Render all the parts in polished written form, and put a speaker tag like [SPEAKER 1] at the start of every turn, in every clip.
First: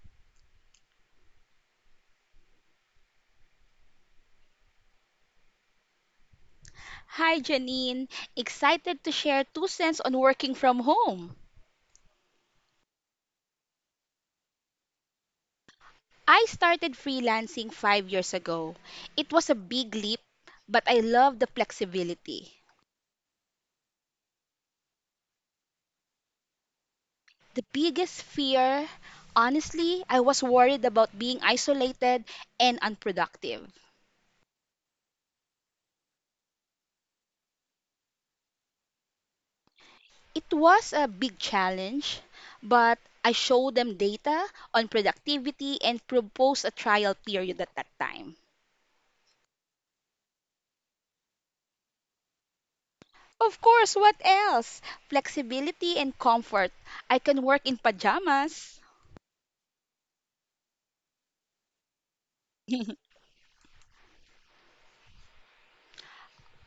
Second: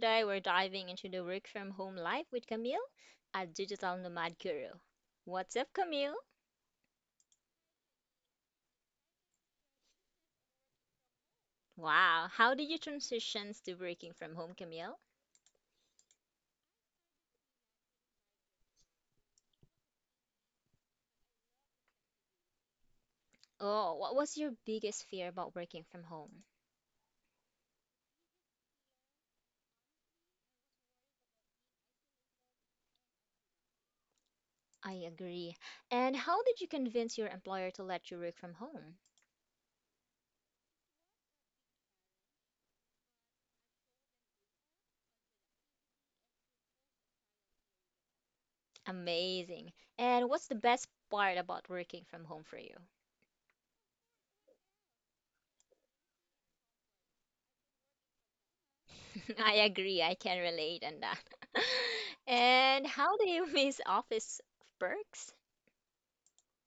[SPEAKER 1] Today we're diving into the work from home life with Camille, a digital nomad guru. What's up, Camille?
[SPEAKER 2] Hi, Janine. Excited to share two cents on working from home.
[SPEAKER 1] Wow, how did you transition to working from home, Camille?
[SPEAKER 2] I started freelancing 5 years ago. It was a big leap, but I love the flexibility.
[SPEAKER 1] Oh, what was your biggest fear about working from home?
[SPEAKER 2] The biggest fear, honestly, I was worried about being isolated and unproductive.
[SPEAKER 1] I agree. And how did you convince your employer to let you work from home?
[SPEAKER 2] It was a big challenge, but I showed them data on productivity and proposed a trial period at that time.
[SPEAKER 1] Amazing. And what's the best part about working from home for you?
[SPEAKER 2] Of course, what else? Flexibility and comfort. I can work in pajamas.
[SPEAKER 1] I agree. I can relate on that. And how do you miss office perks?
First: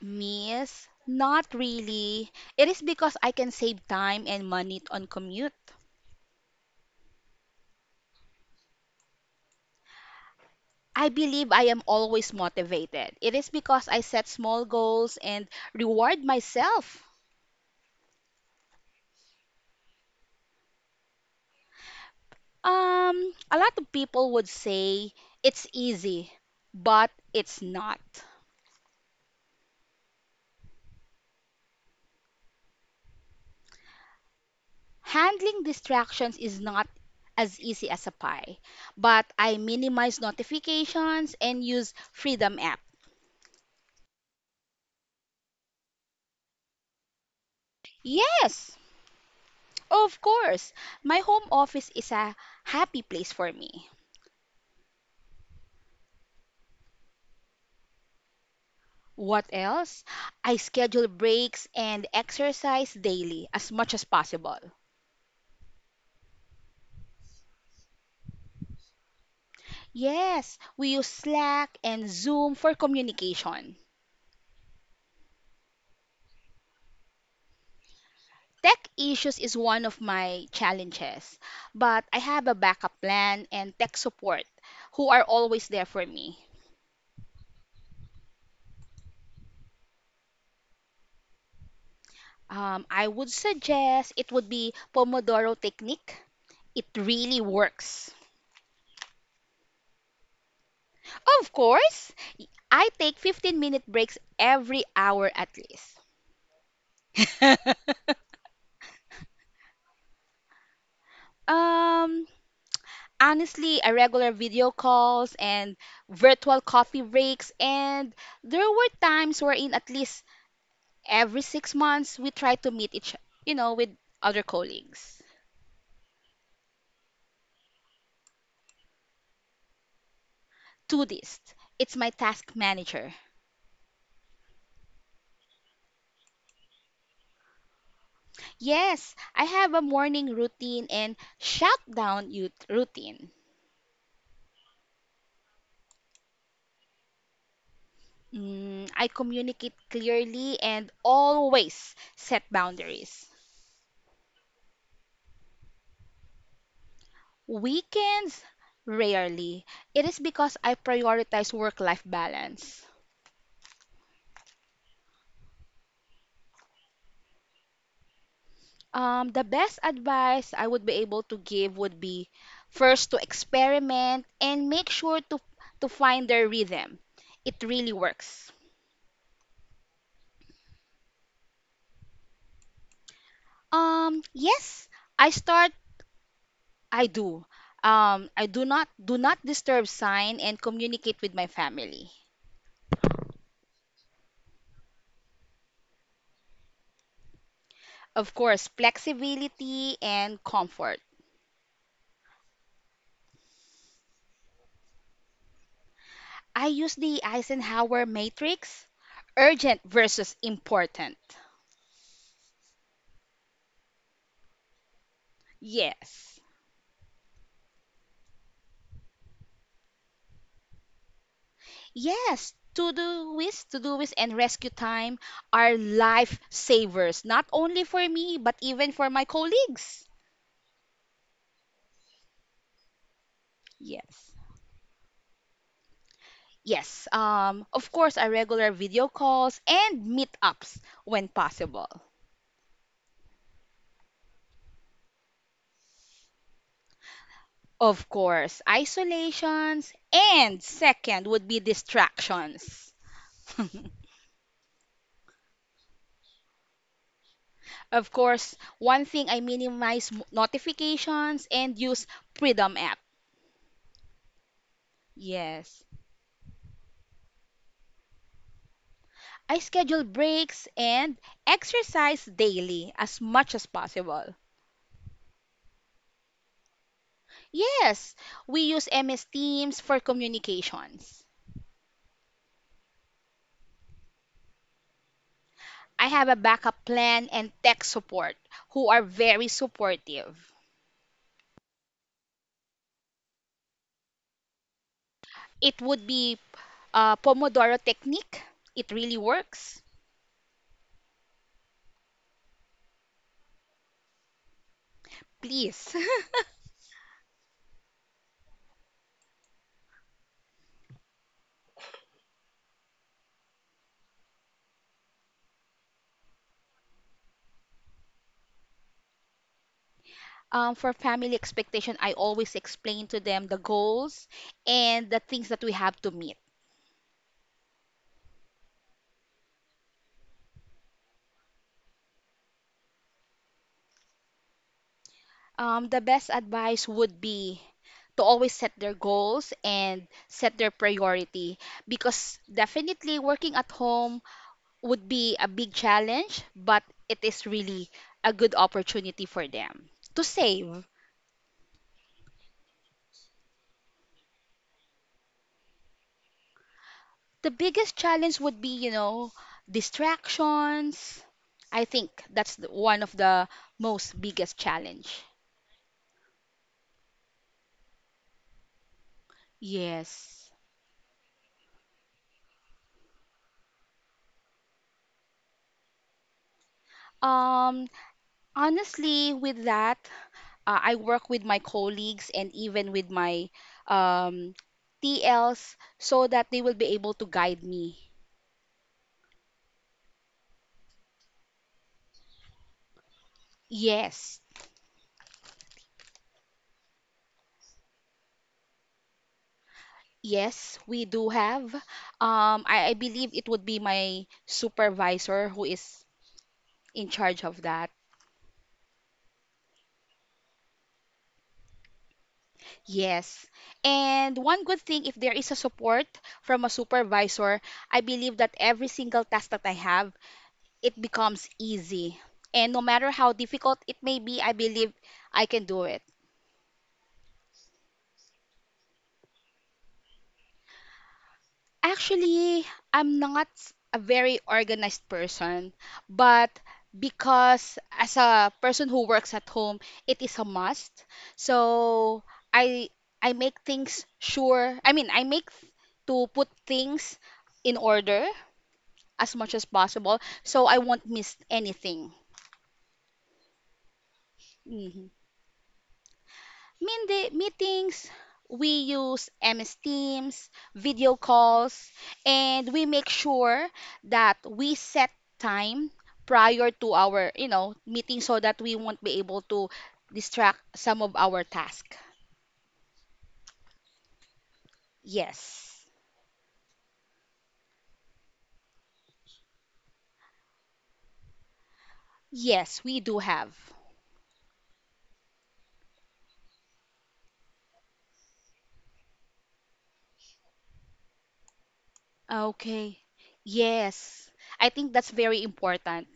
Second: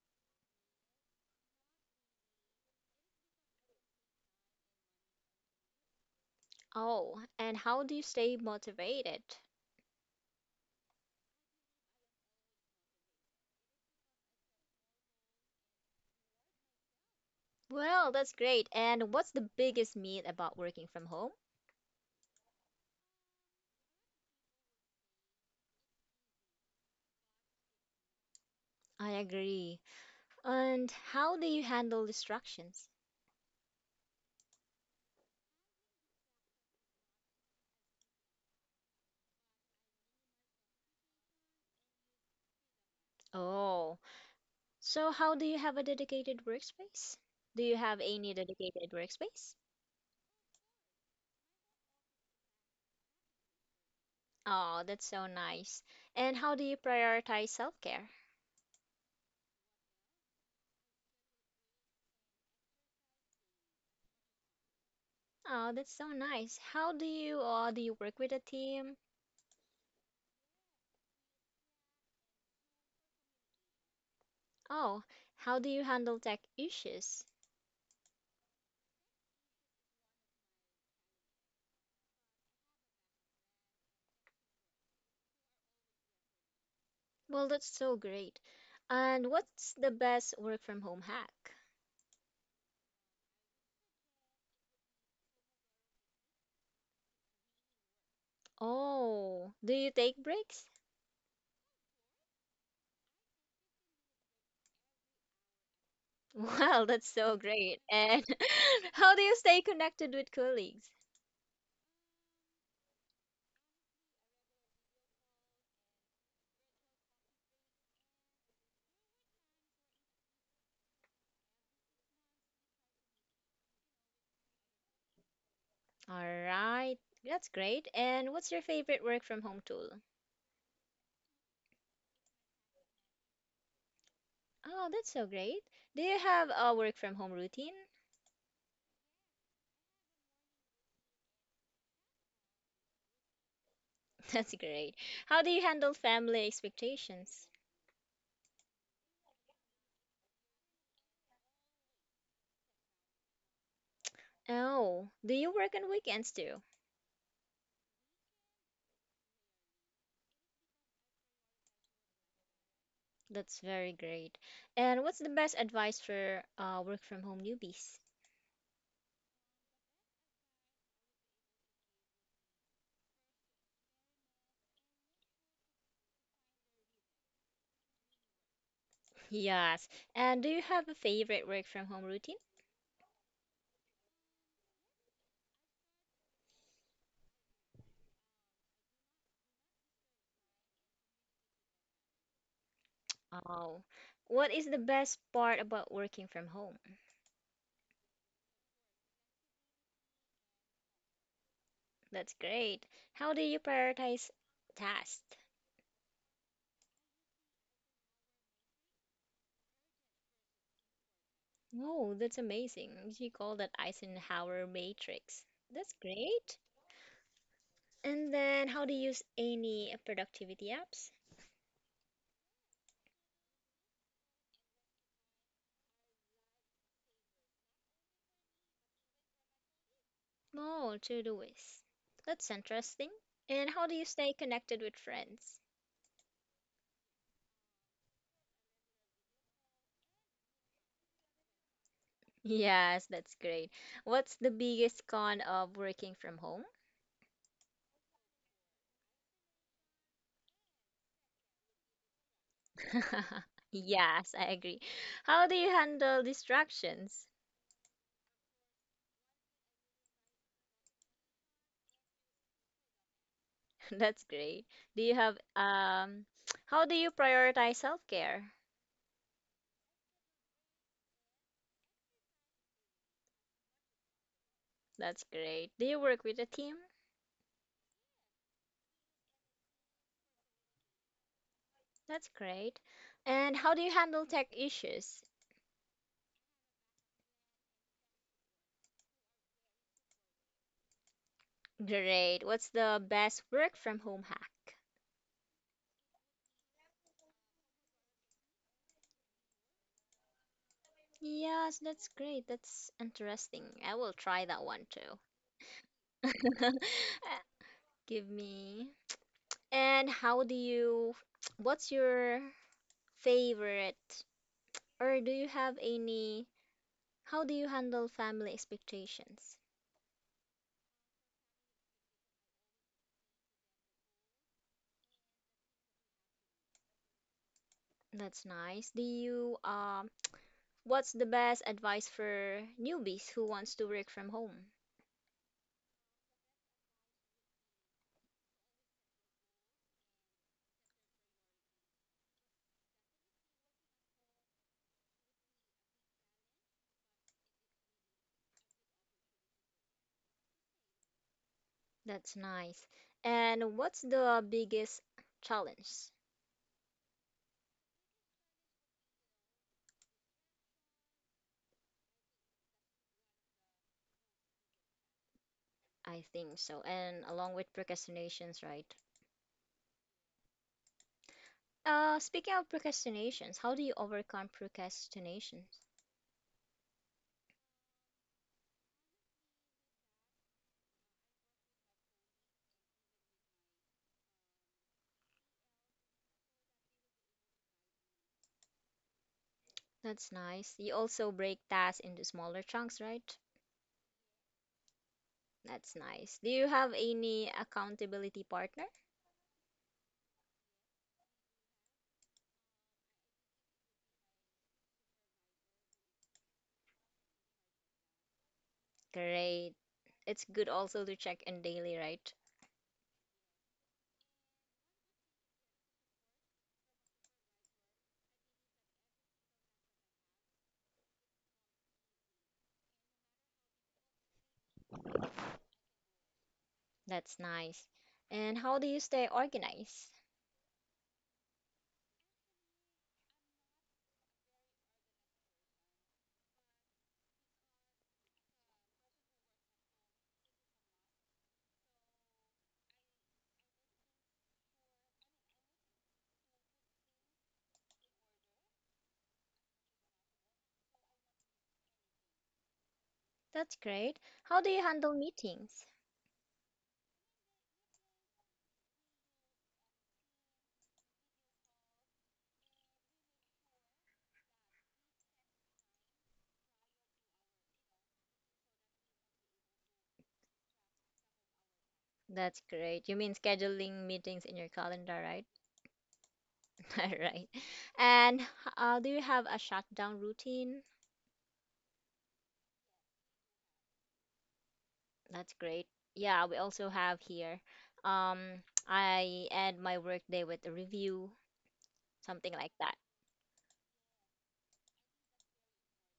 [SPEAKER 2] Miss, not really. It is because I can save time and money on commute.
[SPEAKER 1] Oh, and how do you stay motivated?
[SPEAKER 2] I believe I am always motivated. It is because I set small goals and reward myself.
[SPEAKER 1] Well, that's great. And what's the biggest myth about working from home?
[SPEAKER 2] A lot of people would say it's easy, but it's not.
[SPEAKER 1] I agree. And how do you handle distractions?
[SPEAKER 2] Handling distractions is not as easy as a pie, but I minimize notifications and use Freedom app.
[SPEAKER 1] Oh, so how do you have a dedicated workspace? Do you have any
[SPEAKER 2] Yes,
[SPEAKER 1] dedicated workspace?
[SPEAKER 2] of course. My home office is a happy place for me.
[SPEAKER 1] Oh, that's so nice. And how do you prioritize self-care?
[SPEAKER 2] What else? I schedule breaks and exercise daily as much as possible.
[SPEAKER 1] Oh, that's so nice. How do you work with a team?
[SPEAKER 2] Yes, we use Slack and Zoom for communication.
[SPEAKER 1] Oh, how do you handle tech issues?
[SPEAKER 2] Tech issues is one of my challenges, but I have a backup plan and tech support who are always there for me.
[SPEAKER 1] Well, that's so great. And what's the best work from home hack?
[SPEAKER 2] I would suggest it would be Pomodoro technique. It really works.
[SPEAKER 1] Oh, do you take breaks?
[SPEAKER 2] Of course, I take 15-minute breaks every hour at least.
[SPEAKER 1] Well, that's so great. And how do you stay connected with colleagues?
[SPEAKER 2] Um, honestly, a regular video calls and virtual coffee breaks, and there were times wherein at least every 6 months we try to meet each with other colleagues
[SPEAKER 1] All right, that's great. And what's your favorite work from home tool?
[SPEAKER 2] to this it's my task manager.
[SPEAKER 1] Oh, that's so great. Do you have a work from home routine?
[SPEAKER 2] Yes, I have a morning routine and shutdown youth routine.
[SPEAKER 1] That's great. How do you handle family expectations?
[SPEAKER 2] I communicate clearly and always set boundaries.
[SPEAKER 1] Oh, do you work on weekends too?
[SPEAKER 2] Weekends, rarely, it is because I prioritize work life balance.
[SPEAKER 1] That's very great. And what's the best advice for work from home newbies?
[SPEAKER 2] The best advice I would be able to give would be first to experiment and make sure to find their rhythm. It really works.
[SPEAKER 1] Yes. And do you have a favorite work from home routine?
[SPEAKER 2] Yes, I start, I do. I do not disturb sign and communicate with my family.
[SPEAKER 1] Oh, what is the best part about working from home?
[SPEAKER 2] Of course, flexibility and comfort.
[SPEAKER 1] That's great. How do you prioritize tasks?
[SPEAKER 2] I use the Eisenhower matrix, urgent versus important.
[SPEAKER 1] Oh, that's amazing. You call that Eisenhower matrix. That's
[SPEAKER 2] Yes.
[SPEAKER 1] great. And then how do you use any productivity apps?
[SPEAKER 2] Yes, to-do list and rescue time are life savers, not only for me, but even for my colleagues.
[SPEAKER 1] Oh, to-doist. That's interesting. And how do you stay
[SPEAKER 2] Yes.
[SPEAKER 1] connected with friends?
[SPEAKER 2] Yes, of course, our regular video calls and meetups when possible.
[SPEAKER 1] Yes, that's great. What's the biggest con of working from home?
[SPEAKER 2] Of course, isolations and second would be distractions.
[SPEAKER 1] Yes, I agree. How do you handle distractions?
[SPEAKER 2] Of course, one thing I minimize notifications and use Freedom app.
[SPEAKER 1] That's great. Do you have
[SPEAKER 2] Yes.
[SPEAKER 1] how do you prioritize self-care?
[SPEAKER 2] I schedule breaks and exercise daily as much as possible.
[SPEAKER 1] That's great. Do you work with a team?
[SPEAKER 2] Yes, we use MS Teams for communications.
[SPEAKER 1] That's great. And how do you handle tech issues?
[SPEAKER 2] I have a backup plan and tech support who are very supportive.
[SPEAKER 1] Great. What's the best work from home hack?
[SPEAKER 2] It would be a Pomodoro technique. It really works.
[SPEAKER 1] Yes, that's great. That's interesting. I will try that one too.
[SPEAKER 2] Please.
[SPEAKER 1] Uh, Give me. And how do you, what's your favorite, or do you have any, how do you handle family expectations?
[SPEAKER 2] For family expectation, I always explain to them the goals and the things that we have to meet.
[SPEAKER 1] That's nice. Do you, what's the best advice for newbies who wants to work from home?
[SPEAKER 2] The best advice would be to always set their goals and set their priority, because definitely working at home would be a big challenge, but it is really a good opportunity for them to save.
[SPEAKER 1] That's nice. And what's the biggest challenge?
[SPEAKER 2] The biggest challenge would be, you know, distractions. I think one of the most biggest challenge.
[SPEAKER 1] I think so. And along with procrastinations, right?
[SPEAKER 2] Yes.
[SPEAKER 1] Speaking of procrastinations, how do you overcome procrastinations?
[SPEAKER 2] Um, honestly, with that, I work with my colleagues and even with my um, TLs so that they will be able to guide me.
[SPEAKER 1] That's nice. You also break tasks into smaller chunks, right?
[SPEAKER 2] Yes,
[SPEAKER 1] That's nice. Do you have any accountability partner?
[SPEAKER 2] yes, we do have. I believe it would be my supervisor who is in charge of that.
[SPEAKER 1] Great. It's good also to check in daily, right?
[SPEAKER 2] Yes. And one good thing, if there is a support from a supervisor, I believe that every single task that I have, it becomes easy. And no matter how difficult it may be, I believe I can do it.
[SPEAKER 1] That's nice. And how do you stay organized?
[SPEAKER 2] Actually, I'm not a very organized person, but because as a person who works at home, it is a must. So I I make things sure. I mean, to put things in order as much as possible, so I won't miss anything.
[SPEAKER 1] That's great. How do you
[SPEAKER 2] Mm-hmm.
[SPEAKER 1] handle meetings?
[SPEAKER 2] Meetings, we use MS Teams, video calls, and we make sure that we set time prior to our meeting so that we won't be able to distract some of our task.
[SPEAKER 1] That's great. You mean scheduling meetings in your calendar, right?
[SPEAKER 2] Yes.
[SPEAKER 1] All right. And do you have a shutdown routine?
[SPEAKER 2] Yes, we do have.
[SPEAKER 1] That's great. Yeah, we also have here. Um, I end my workday with a review, something like that.
[SPEAKER 2] Okay. Yes. I think that's very important.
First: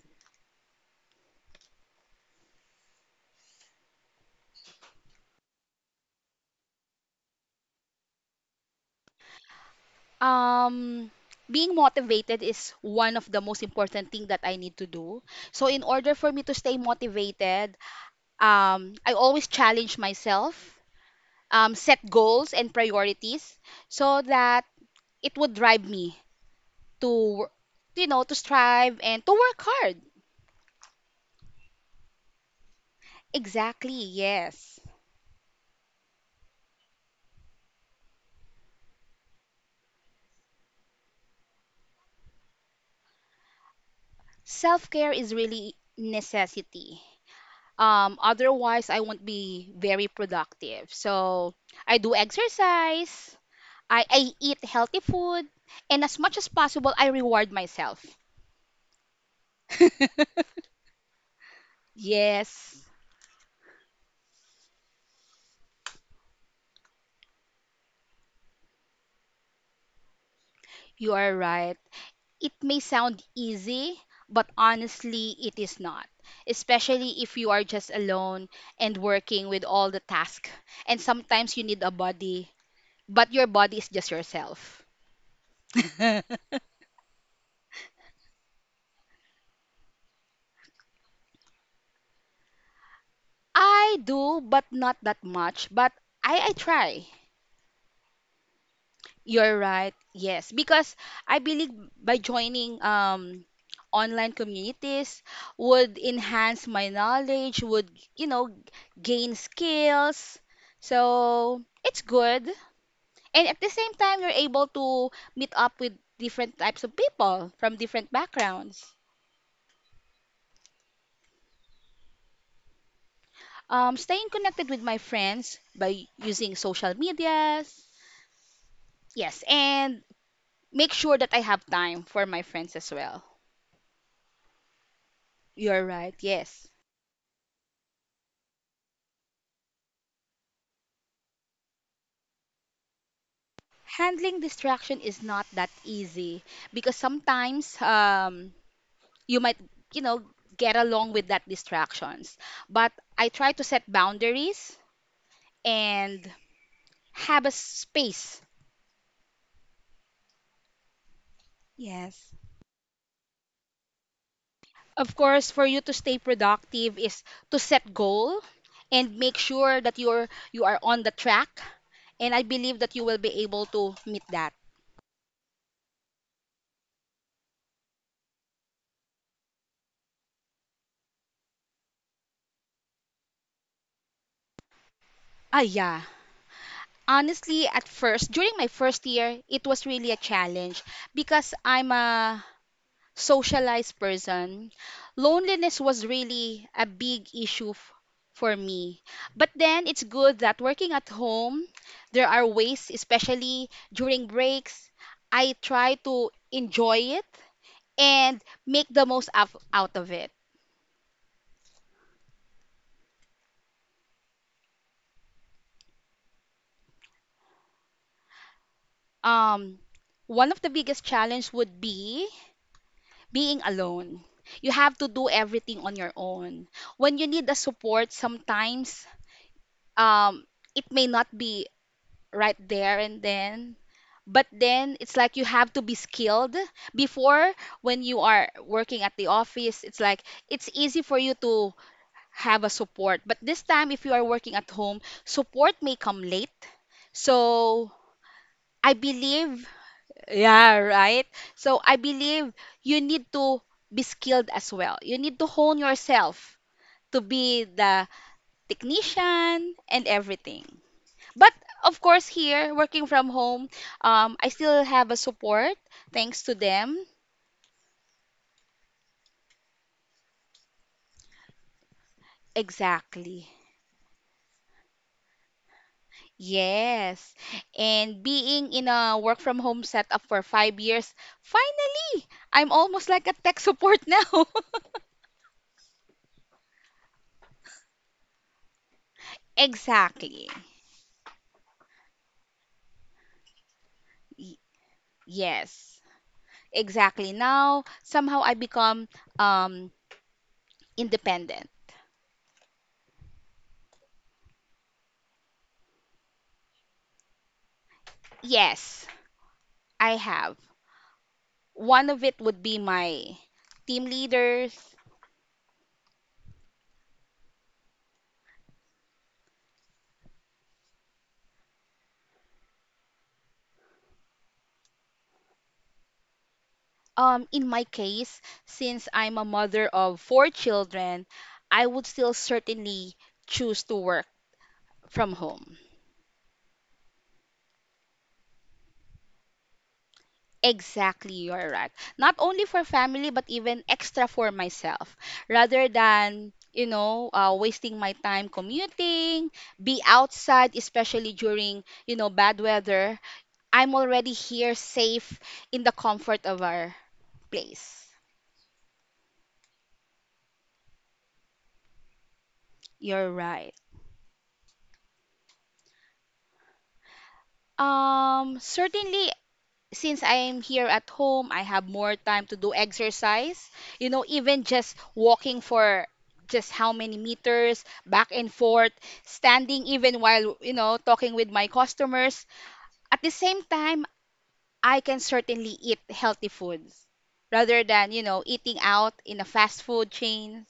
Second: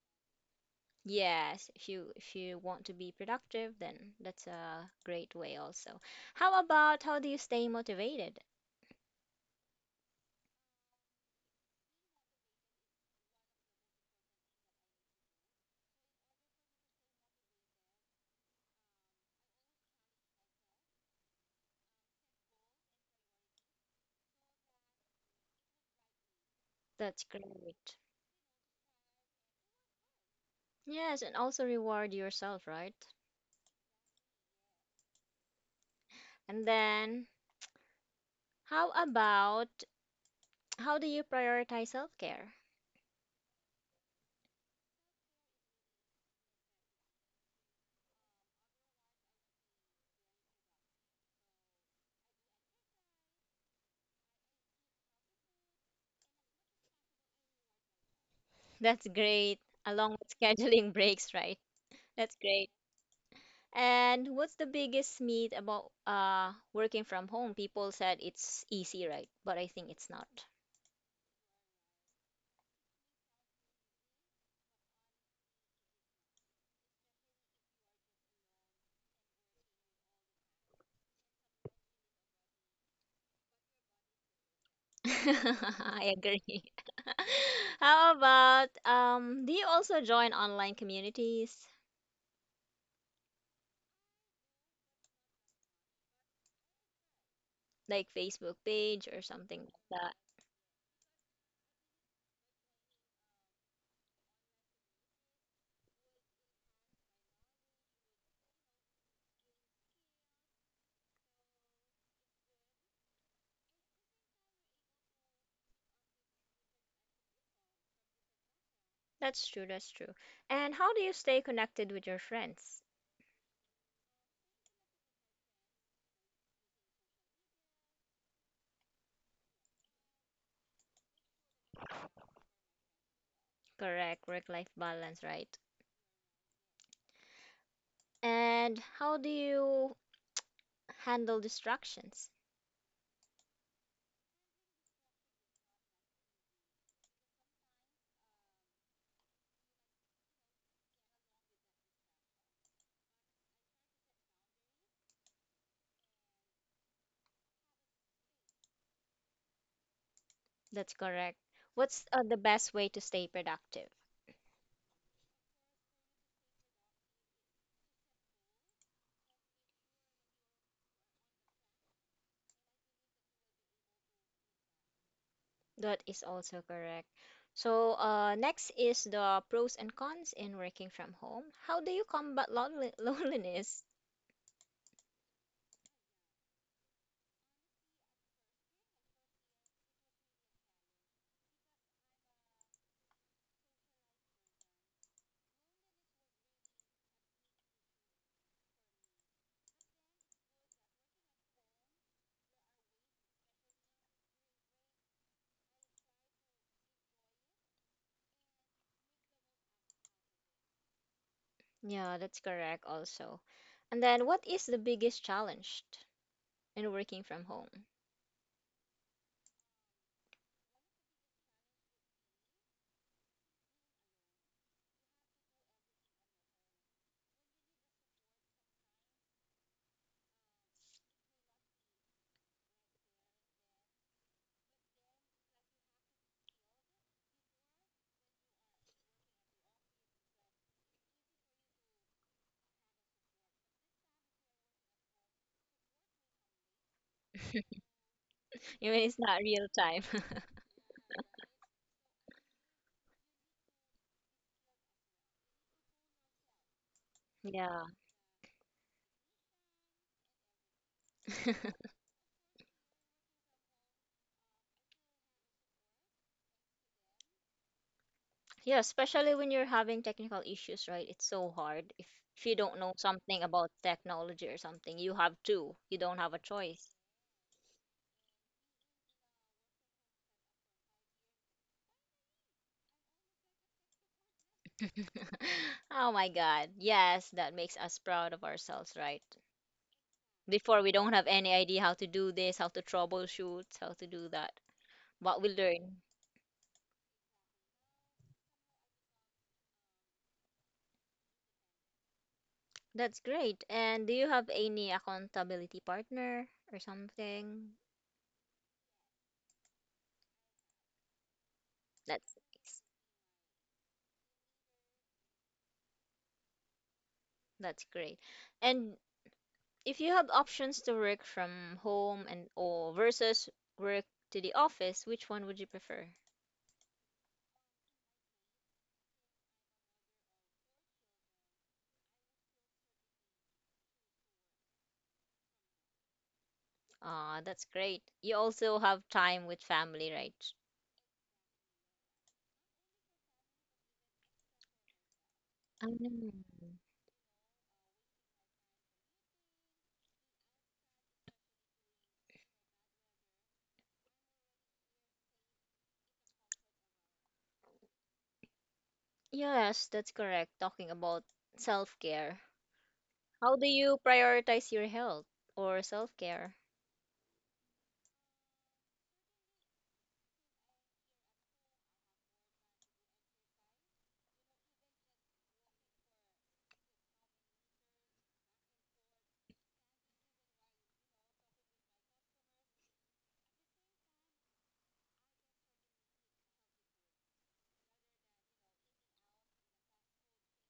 [SPEAKER 1] Yes, if you want to be productive, then that's a great way also. How about how do you stay motivated?
[SPEAKER 2] Um, being motivated is one of the most important thing that I need to do. So in order for me to stay motivated, I always challenge myself, set goals and priorities so that it would drive me
[SPEAKER 1] That's
[SPEAKER 2] to,
[SPEAKER 1] great.
[SPEAKER 2] you know, to strive and to work hard.
[SPEAKER 1] Yes, and also reward yourself, right?
[SPEAKER 2] Exactly, yes.
[SPEAKER 1] And then how about how do you prioritize self-care?
[SPEAKER 2] Self care is really necessity. Otherwise, I won't be very productive. So I do exercise, I eat healthy food, and as much as possible, I reward myself.
[SPEAKER 1] That's great, along with scheduling breaks, right? That's great.
[SPEAKER 2] Yes,
[SPEAKER 1] And what's the biggest myth about working from home? People said it's easy, right? But I think it's not.
[SPEAKER 2] you are right. It may sound easy, but honestly, it is not, especially if you are just alone and working with all the tasks. And sometimes you need a body, but your body is just yourself.
[SPEAKER 1] I agree. How about do you also join online communities
[SPEAKER 2] I do, but not that much. But I try.
[SPEAKER 1] like Facebook page or
[SPEAKER 2] You're
[SPEAKER 1] something like
[SPEAKER 2] right.
[SPEAKER 1] that?
[SPEAKER 2] Yes, because I believe by joining online communities would enhance my knowledge, would, you know, gain skills. So, it's good. And at the same time, you're able to meet up with different types of people from different backgrounds.
[SPEAKER 1] That's true, that's true. And how do you stay connected with your friends?
[SPEAKER 2] Staying connected with my friends by using social medias. Yes, and make sure that I have time for my friends as well.
[SPEAKER 1] Correct, work-life balance, right?
[SPEAKER 2] You're right. Yes.
[SPEAKER 1] And how do you handle distractions?
[SPEAKER 2] Handling distraction is not that easy because sometimes you might, you know, get along with that distractions, but I try to set boundaries and have a space.
[SPEAKER 1] That's correct. What's
[SPEAKER 2] Yes.
[SPEAKER 1] the best way to stay productive?
[SPEAKER 2] Of course, for you to stay productive is to set goal and make sure that you are on the track, and I believe that you will be able to meet that.
[SPEAKER 1] That is also correct. So, next is the pros and cons in working from home. How do you combat lonely loneliness?
[SPEAKER 2] Yeah. Honestly, at first, during my first year, it was really a challenge because I'm a socialized person. Loneliness was really a big issue for me. But then it's good that working at home, there are ways, especially during breaks, I try to enjoy it and make the most of, out of it.
[SPEAKER 1] Yeah, that's correct also. And then, what is the biggest challenge in working from home?
[SPEAKER 2] Um, one of the biggest challenge would be being alone. You have to do everything on your own. When you need a support, sometimes um, it may not be right there and then, but then it's like you have to be skilled. Before, when you are working at the office, it's like it's easy for you to have a support. But this time, if you are working at home, support may come late. So
[SPEAKER 1] You
[SPEAKER 2] I
[SPEAKER 1] mean it's not real
[SPEAKER 2] believe,
[SPEAKER 1] time.
[SPEAKER 2] yeah, right. So I believe you need to be skilled as well. You need to hone yourself to be
[SPEAKER 1] Yeah.
[SPEAKER 2] the technician and everything. But of course, here working from home, I still have a support, thanks to them.
[SPEAKER 1] Yeah, especially when you're having technical issues, right? It's so hard. If you don't know something
[SPEAKER 2] Exactly.
[SPEAKER 1] about technology or something, you have to. You don't have a choice.
[SPEAKER 2] Yes. And being in a work from home setup for 5 years, finally, I'm almost like a tech support now.
[SPEAKER 1] Oh my God. Yes, that makes us proud of ourselves, right?
[SPEAKER 2] Exactly.
[SPEAKER 1] Before, we don't have any idea how to do this, how to troubleshoot, how to do
[SPEAKER 2] Y-
[SPEAKER 1] that. What we learn.
[SPEAKER 2] yes. Exactly. Now, somehow I become um, independent.
[SPEAKER 1] That's great. And do you have any accountability partner or something?
[SPEAKER 2] Yes, I have. One of
[SPEAKER 1] That's
[SPEAKER 2] it would be
[SPEAKER 1] ex-
[SPEAKER 2] my team leaders.
[SPEAKER 1] that's great. And if you have options to work from home and or versus work to the office, which one would you prefer?
[SPEAKER 2] In my case, since I'm a mother of four children, I would still certainly choose to work from home.
[SPEAKER 1] Ah, that's great. You also have time with family, right?
[SPEAKER 2] Exactly, you're right. Not only for family, but even extra for myself. Rather than,
[SPEAKER 1] Um,
[SPEAKER 2] you know, wasting my time commuting, be outside, especially during, you know, bad weather, I'm already here safe in the comfort of our place.
[SPEAKER 1] Yes, that's correct. Talking about self-care.
[SPEAKER 2] You're
[SPEAKER 1] How do
[SPEAKER 2] right.
[SPEAKER 1] you prioritize your health or self-care?
[SPEAKER 2] Certainly since I'm here at home, I have more time to do exercise. You know, even just walking for just how many meters back and forth, standing even while, you know, talking with my customers. At the same time, I can certainly eat healthy foods rather than, you know, eating out in a fast food chain.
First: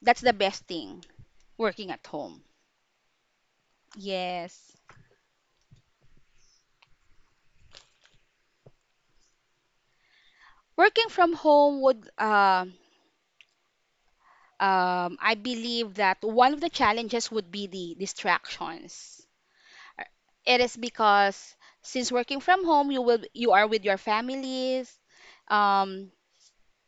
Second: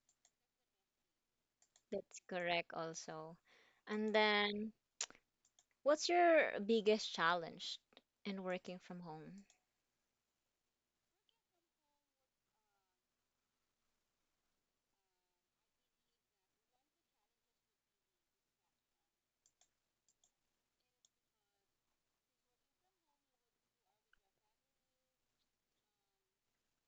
[SPEAKER 2] That's the best thing, working at
[SPEAKER 1] That's
[SPEAKER 2] home.
[SPEAKER 1] correct also. And then,
[SPEAKER 2] Yes.
[SPEAKER 1] what's your biggest challenge in working from home?
[SPEAKER 2] Working from home would. I believe that one of the challenges would be the distractions. It is because since working from home, you are with your families. Um,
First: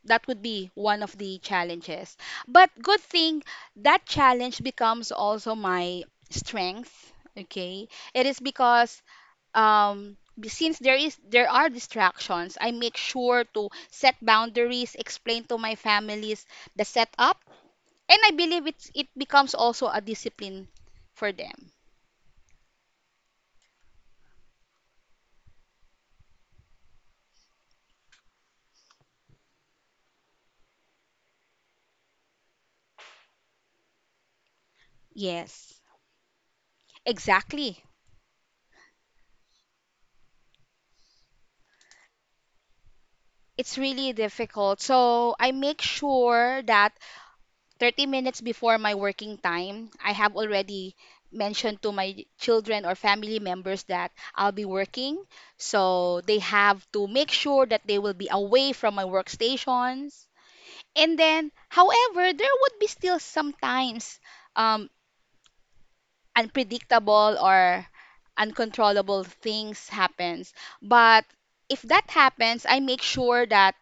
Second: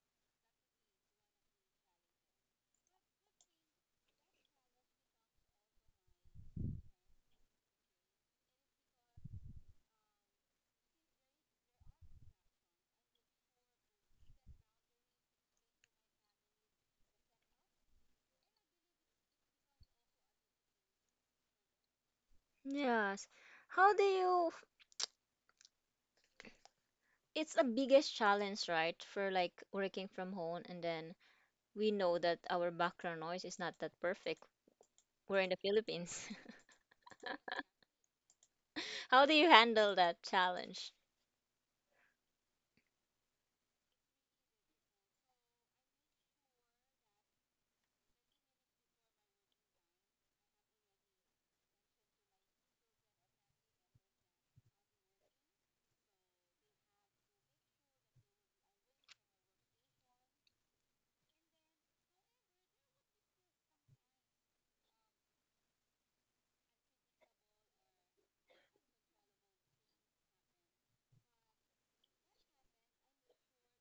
[SPEAKER 2] that would be one of the challenges. But good thing that challenge becomes also my strength. Okay, it is because since there are distractions, I make sure to set boundaries, explain to my families the setup, and I believe it becomes also a discipline for them.
[SPEAKER 1] Yes. How do you, it's a biggest challenge, right? For like working from home, and then we know that our background noise is not that perfect. We're in the
[SPEAKER 2] Yes.
[SPEAKER 1] Philippines.
[SPEAKER 2] Exactly.
[SPEAKER 1] How do you handle that challenge?
[SPEAKER 2] It's really difficult. So I make sure that 30 minutes before my working time, I have already mentioned to my children or family members that I'll be working. So they have to make sure that they will be away from my workstations. And then, however, there would be still sometimes um, unpredictable or uncontrollable things happens. But if that happens, I make sure that,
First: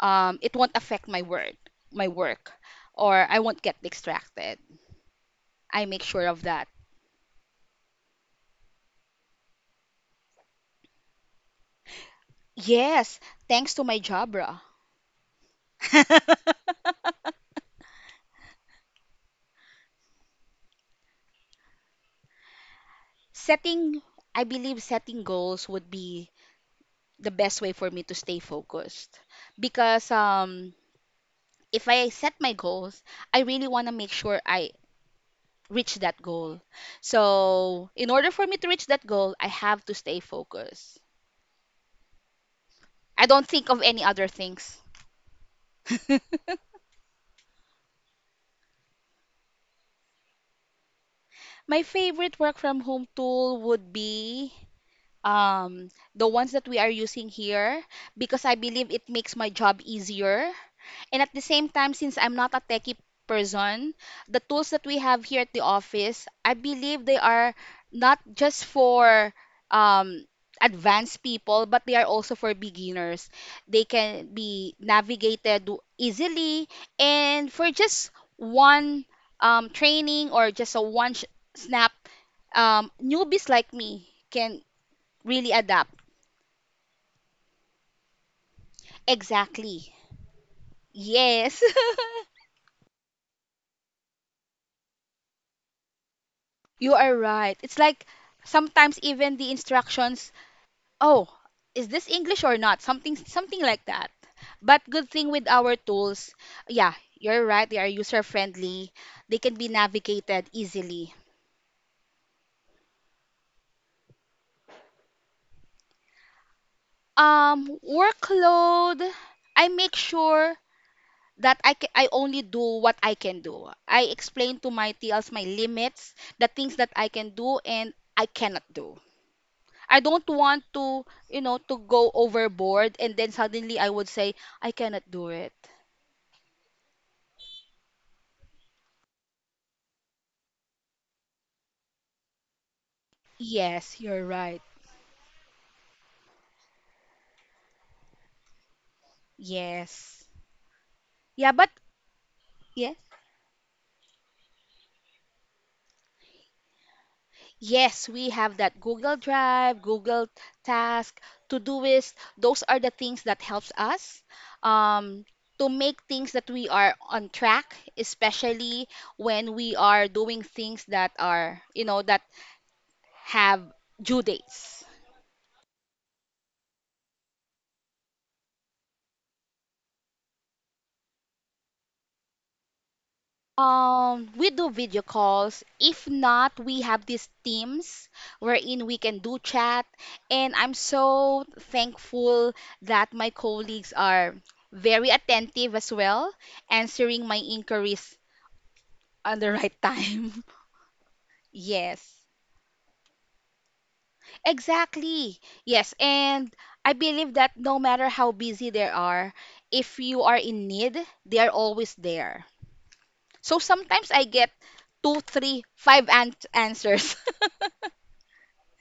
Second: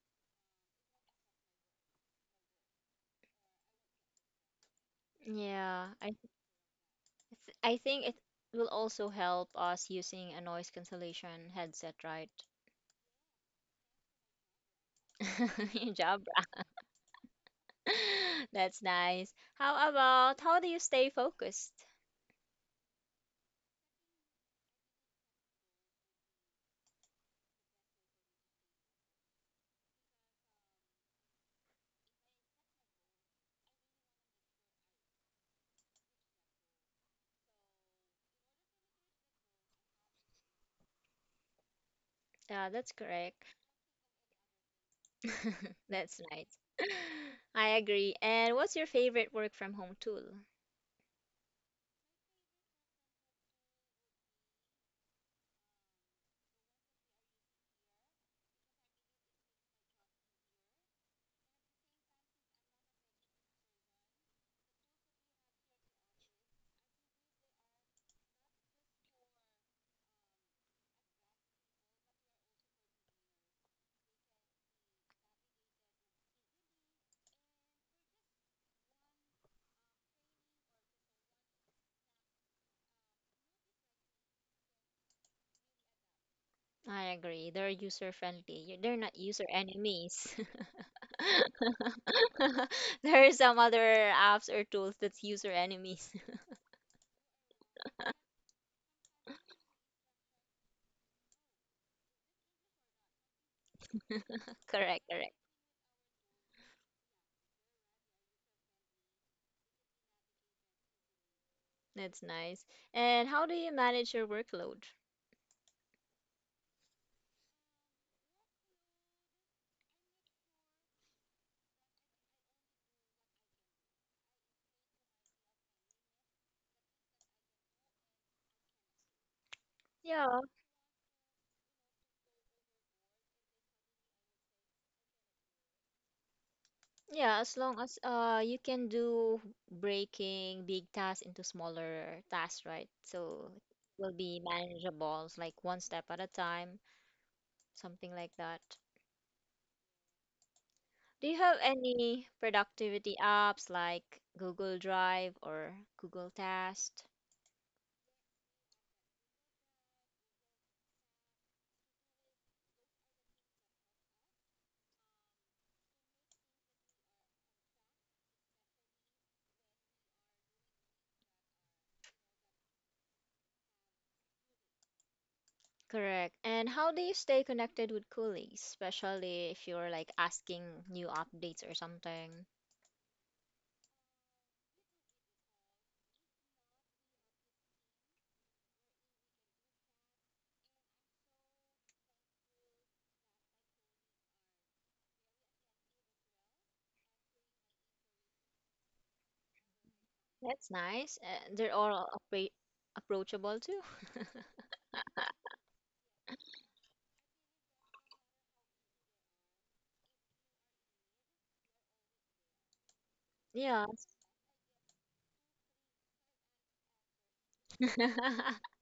[SPEAKER 2] it won't affect my work, or I won't get distracted. I
[SPEAKER 1] Yeah,
[SPEAKER 2] make
[SPEAKER 1] I
[SPEAKER 2] sure of that.
[SPEAKER 1] It's, I think it will also help us using a noise cancellation headset, right?
[SPEAKER 2] Yes, thanks to my Jabra.
[SPEAKER 1] Good job. That's nice. How about how do you stay focused?
[SPEAKER 2] Setting, I believe setting goals would be the best way for me to stay focused, because if I set my goals, I really want to make sure I reach that goal. So, in order for me to reach that goal, I have to stay focused.
[SPEAKER 1] Yeah, that's
[SPEAKER 2] I don't
[SPEAKER 1] correct.
[SPEAKER 2] think of any other things.
[SPEAKER 1] That's nice. I agree. And what's your favorite work from home tool?
[SPEAKER 2] My favorite work from home tool would be um, the ones that we are using here because I believe it makes my job easier. And at the same time, since I'm not a techie person, the tools that we have here at the office, I believe they are not just for um, advanced people, but they are also for beginners. They can be navigated easily. And for just one training or just a snap, newbies like me can really adapt.
[SPEAKER 1] I agree. They're user friendly. You- They're not user
[SPEAKER 2] Exactly.
[SPEAKER 1] enemies.
[SPEAKER 2] Yes.
[SPEAKER 1] There are some other apps or tools that's user enemies.
[SPEAKER 2] You are right. It's like sometimes even the instructions, oh, is this English or not? Something something like that. But
[SPEAKER 1] Correct,
[SPEAKER 2] good thing
[SPEAKER 1] correct.
[SPEAKER 2] with our tools, yeah, you're right. They are user friendly. They can be navigated easily.
[SPEAKER 1] That's nice. And how do you manage your workload?
[SPEAKER 2] Workload, I make sure that I only do what I can do. I explain to my TLs my limits, the things that I can do and I cannot do. I don't
[SPEAKER 1] Yeah,
[SPEAKER 2] want to, you know, to go overboard and then suddenly I would say I cannot do it.
[SPEAKER 1] yeah, as long as you can do breaking big tasks into smaller tasks, right? So
[SPEAKER 2] Yes,
[SPEAKER 1] it will
[SPEAKER 2] you're
[SPEAKER 1] be
[SPEAKER 2] right.
[SPEAKER 1] manageable, it's like one step at a time, something like that.
[SPEAKER 2] Yes.
[SPEAKER 1] Do you
[SPEAKER 2] Yeah,
[SPEAKER 1] have
[SPEAKER 2] but
[SPEAKER 1] any
[SPEAKER 2] yeah.
[SPEAKER 1] productivity apps like Google Drive or Google Task?
[SPEAKER 2] Yes, we have that Google Drive, Google Task, Todoist. Those are the things that helps us um, to make things that we are on track, especially when we are doing things that are, you know, that have due dates.
[SPEAKER 1] Correct. And how do you stay connected with colleagues, especially if you're like asking new updates or something?
[SPEAKER 2] We do video calls. If not, we have these teams wherein we can do chat. And I'm so thankful that my colleagues are very attentive as well, answering my inquiries on the right time.
[SPEAKER 1] That's nice. They're all
[SPEAKER 2] Yes,
[SPEAKER 1] appre approachable too.
[SPEAKER 2] exactly. Yes, and I believe that no matter how busy they are, if you are in need, they are always there. So
[SPEAKER 1] Yeah.
[SPEAKER 2] sometimes I get two, three, five answers.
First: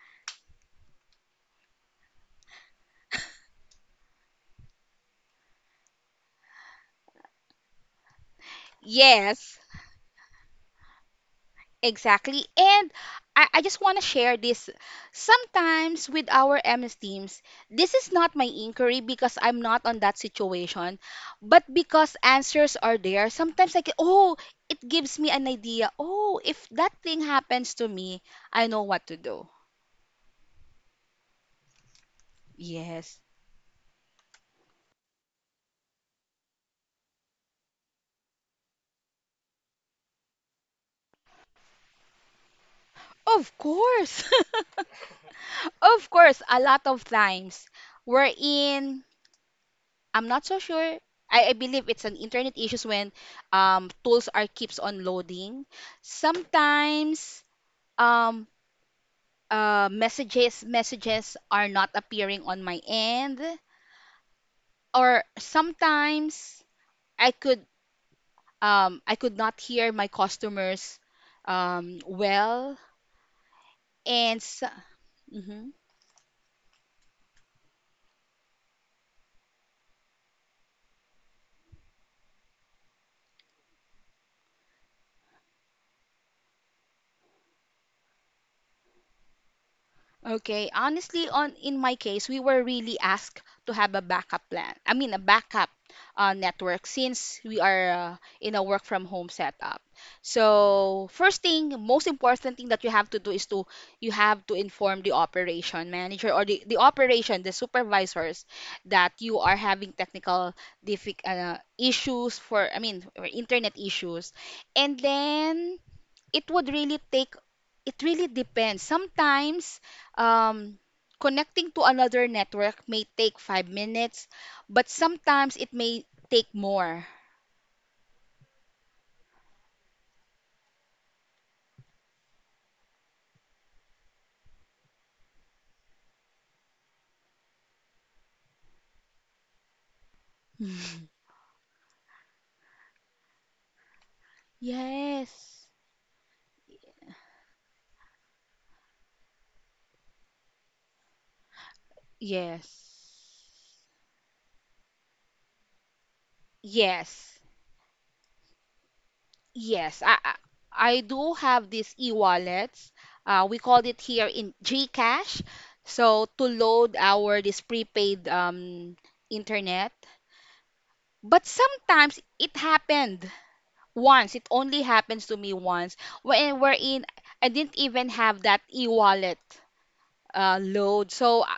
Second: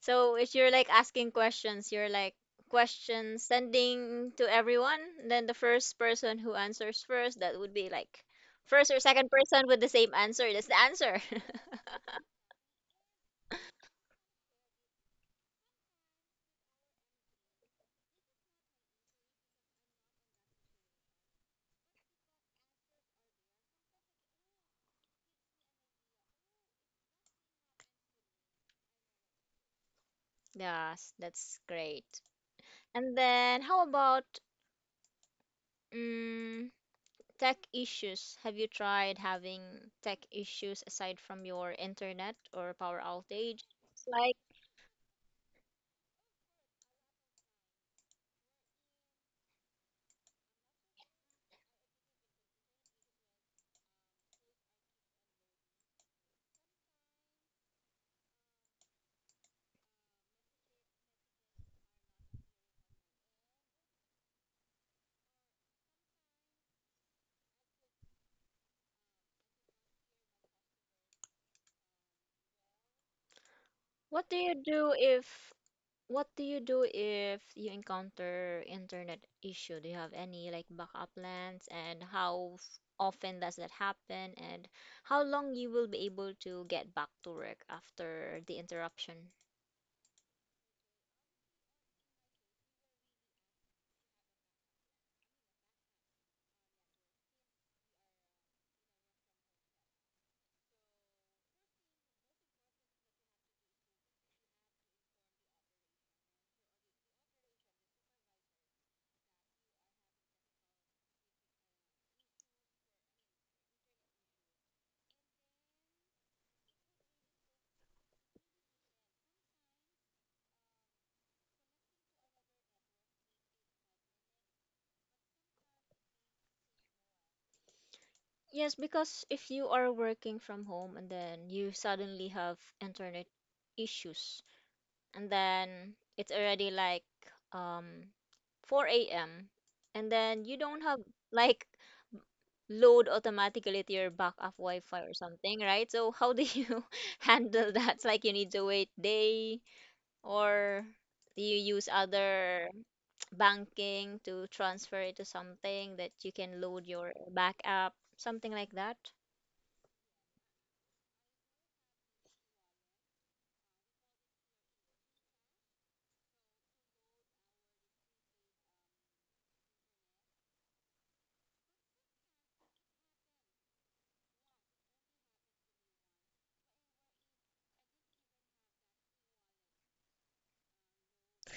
[SPEAKER 1] So if you're like asking questions, you're like questions sending to everyone, then the first person who answers first, that would be like first or second
[SPEAKER 2] Yes,
[SPEAKER 1] person with the same answer. That's the answer.
[SPEAKER 2] exactly. And I just want to share this. Sometimes with our MS teams, this is not my inquiry because I'm not on that situation, but because answers are there, sometimes I can, oh, it gives me an idea. Oh, if that thing happens to me, I know what to do.
[SPEAKER 1] Yes, that's great. And
[SPEAKER 2] Yes,
[SPEAKER 1] then how about mm tech issues? Have you tried having tech issues aside from your internet or power
[SPEAKER 2] of
[SPEAKER 1] outage? It's
[SPEAKER 2] course.
[SPEAKER 1] Like,
[SPEAKER 2] Of course, a lot of times we're in I'm not so sure. I believe it's an internet issues when tools are keeps on loading. Sometimes um, messages are not appearing on my end, or sometimes I could I could not hear my customers well,
[SPEAKER 1] what do
[SPEAKER 2] and
[SPEAKER 1] you
[SPEAKER 2] so,
[SPEAKER 1] do if what do you do if you encounter internet issue? Do you have any like backup plans and how often does that happen and how long you will be able to get back to work after the interruption?
[SPEAKER 2] okay, honestly, on in my case, we were really asked to have a backup plan. I mean, a backup network since we are in a work from home setup. So, first thing, most important thing that you have to do is to you have to inform the operation manager or the operation, the supervisors that you are having technical issues for, I mean, or internet issues. And then it would really take it really depends sometimes um connecting to another network may take 5 minutes but sometimes it may take more.
[SPEAKER 1] Yes, because if you are working from home and then you suddenly have internet issues and then it's already like um 4 a.m. and then you don't have like load automatically to your backup Wi-Fi or something,
[SPEAKER 2] Yes,
[SPEAKER 1] right? So how do you handle that? It's like you need to wait day or do you use
[SPEAKER 2] yes.
[SPEAKER 1] other banking to transfer it to something that you can load your
[SPEAKER 2] Yes,
[SPEAKER 1] backup, something like that?
[SPEAKER 2] yes. I do have these e-wallets. We called it here in GCash. So to load our this prepaid internet. But sometimes it happened once. It only happens to me once. When we're in, I didn't even have that e-wallet load. So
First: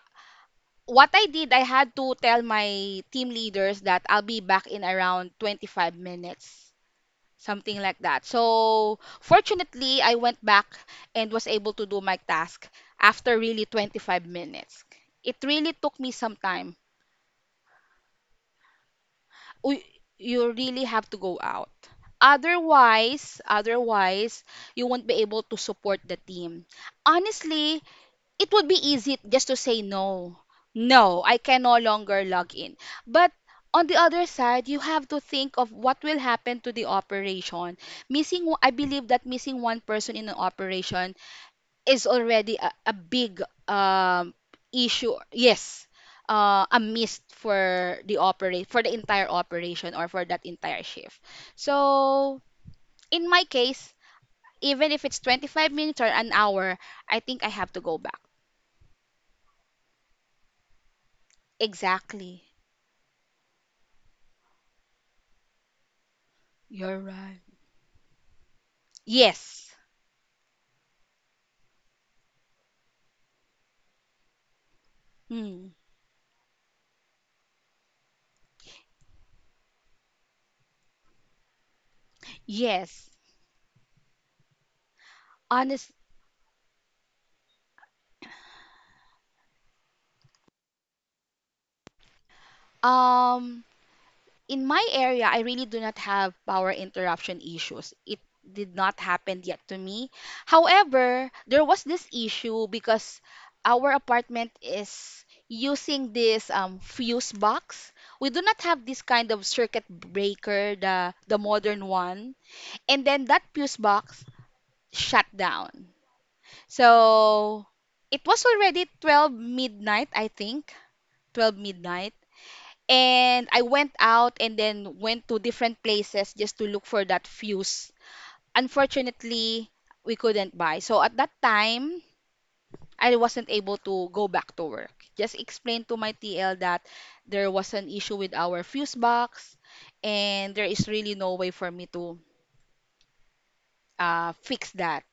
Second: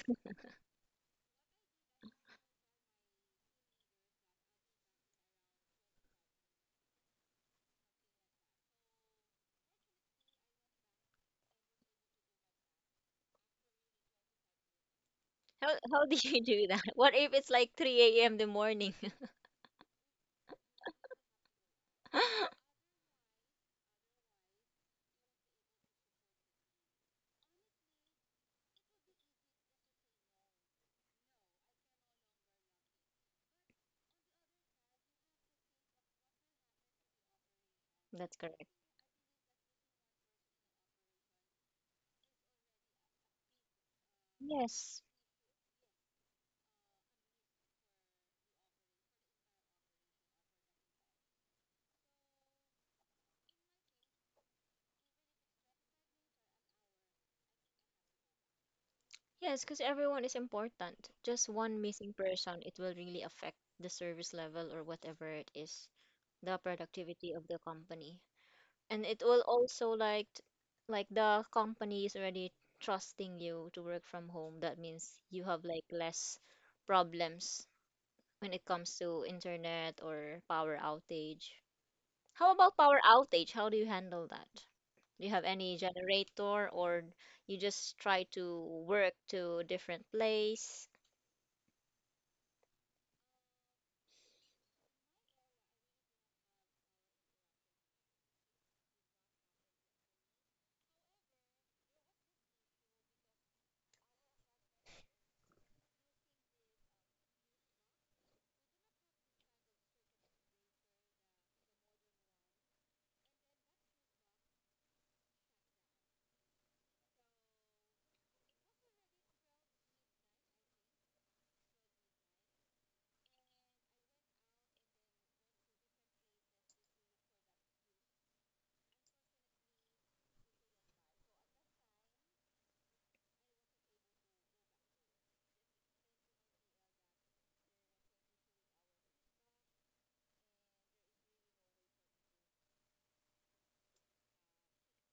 [SPEAKER 2] what I did, I had to tell my team leaders that I'll be back in around 25 minutes, something like that. So fortunately, I went back and was able to do my task after really 25 minutes. It really took
[SPEAKER 1] How
[SPEAKER 2] me
[SPEAKER 1] do
[SPEAKER 2] some
[SPEAKER 1] you do
[SPEAKER 2] time.
[SPEAKER 1] that? What if it's like 3 a.m. the morning?
[SPEAKER 2] u- you really have to go out. Otherwise, you won't be able to support the team. Honestly, it would be easy just to say no. No, I can no longer log in. But on the other side, you have to think of what will happen to the operation.
[SPEAKER 1] That's
[SPEAKER 2] Missing,
[SPEAKER 1] correct.
[SPEAKER 2] I believe that missing one person in an operation is already a big um,
[SPEAKER 1] Yes.
[SPEAKER 2] issue. Yes, a miss for the entire operation or for that entire shift. So in my case, even if it's 25 minutes or an hour, I think I have to go back.
[SPEAKER 1] Yes, because everyone is important. Just one missing
[SPEAKER 2] Exactly.
[SPEAKER 1] person, it will really affect the service level or whatever it is, the
[SPEAKER 2] You're
[SPEAKER 1] productivity
[SPEAKER 2] right.
[SPEAKER 1] of the company. And it will
[SPEAKER 2] Yes.
[SPEAKER 1] also like like the company is already trusting you to work from home. That means you have
[SPEAKER 2] Hmm.
[SPEAKER 1] like less problems when it comes to internet or power outage. How about power
[SPEAKER 2] Yes.
[SPEAKER 1] outage, how do you handle that? Do you have any
[SPEAKER 2] Honest.
[SPEAKER 1] generator or you just try to work to a different place?
[SPEAKER 2] Um. In my area, I really do not have power interruption issues. It did not happen yet to me. However, there was this issue because our apartment is using this fuse box. We do not have this kind of circuit breaker, the modern one. And then that fuse box shut down. So it was already 12 midnight, I think. 12 midnight and I went out and then went to different places just to look for that fuse. Unfortunately, we couldn't buy. So at that time, I wasn't able to go back to work. Just explained to my TL that there was an issue with our fuse box and there is really no way for me to fix that.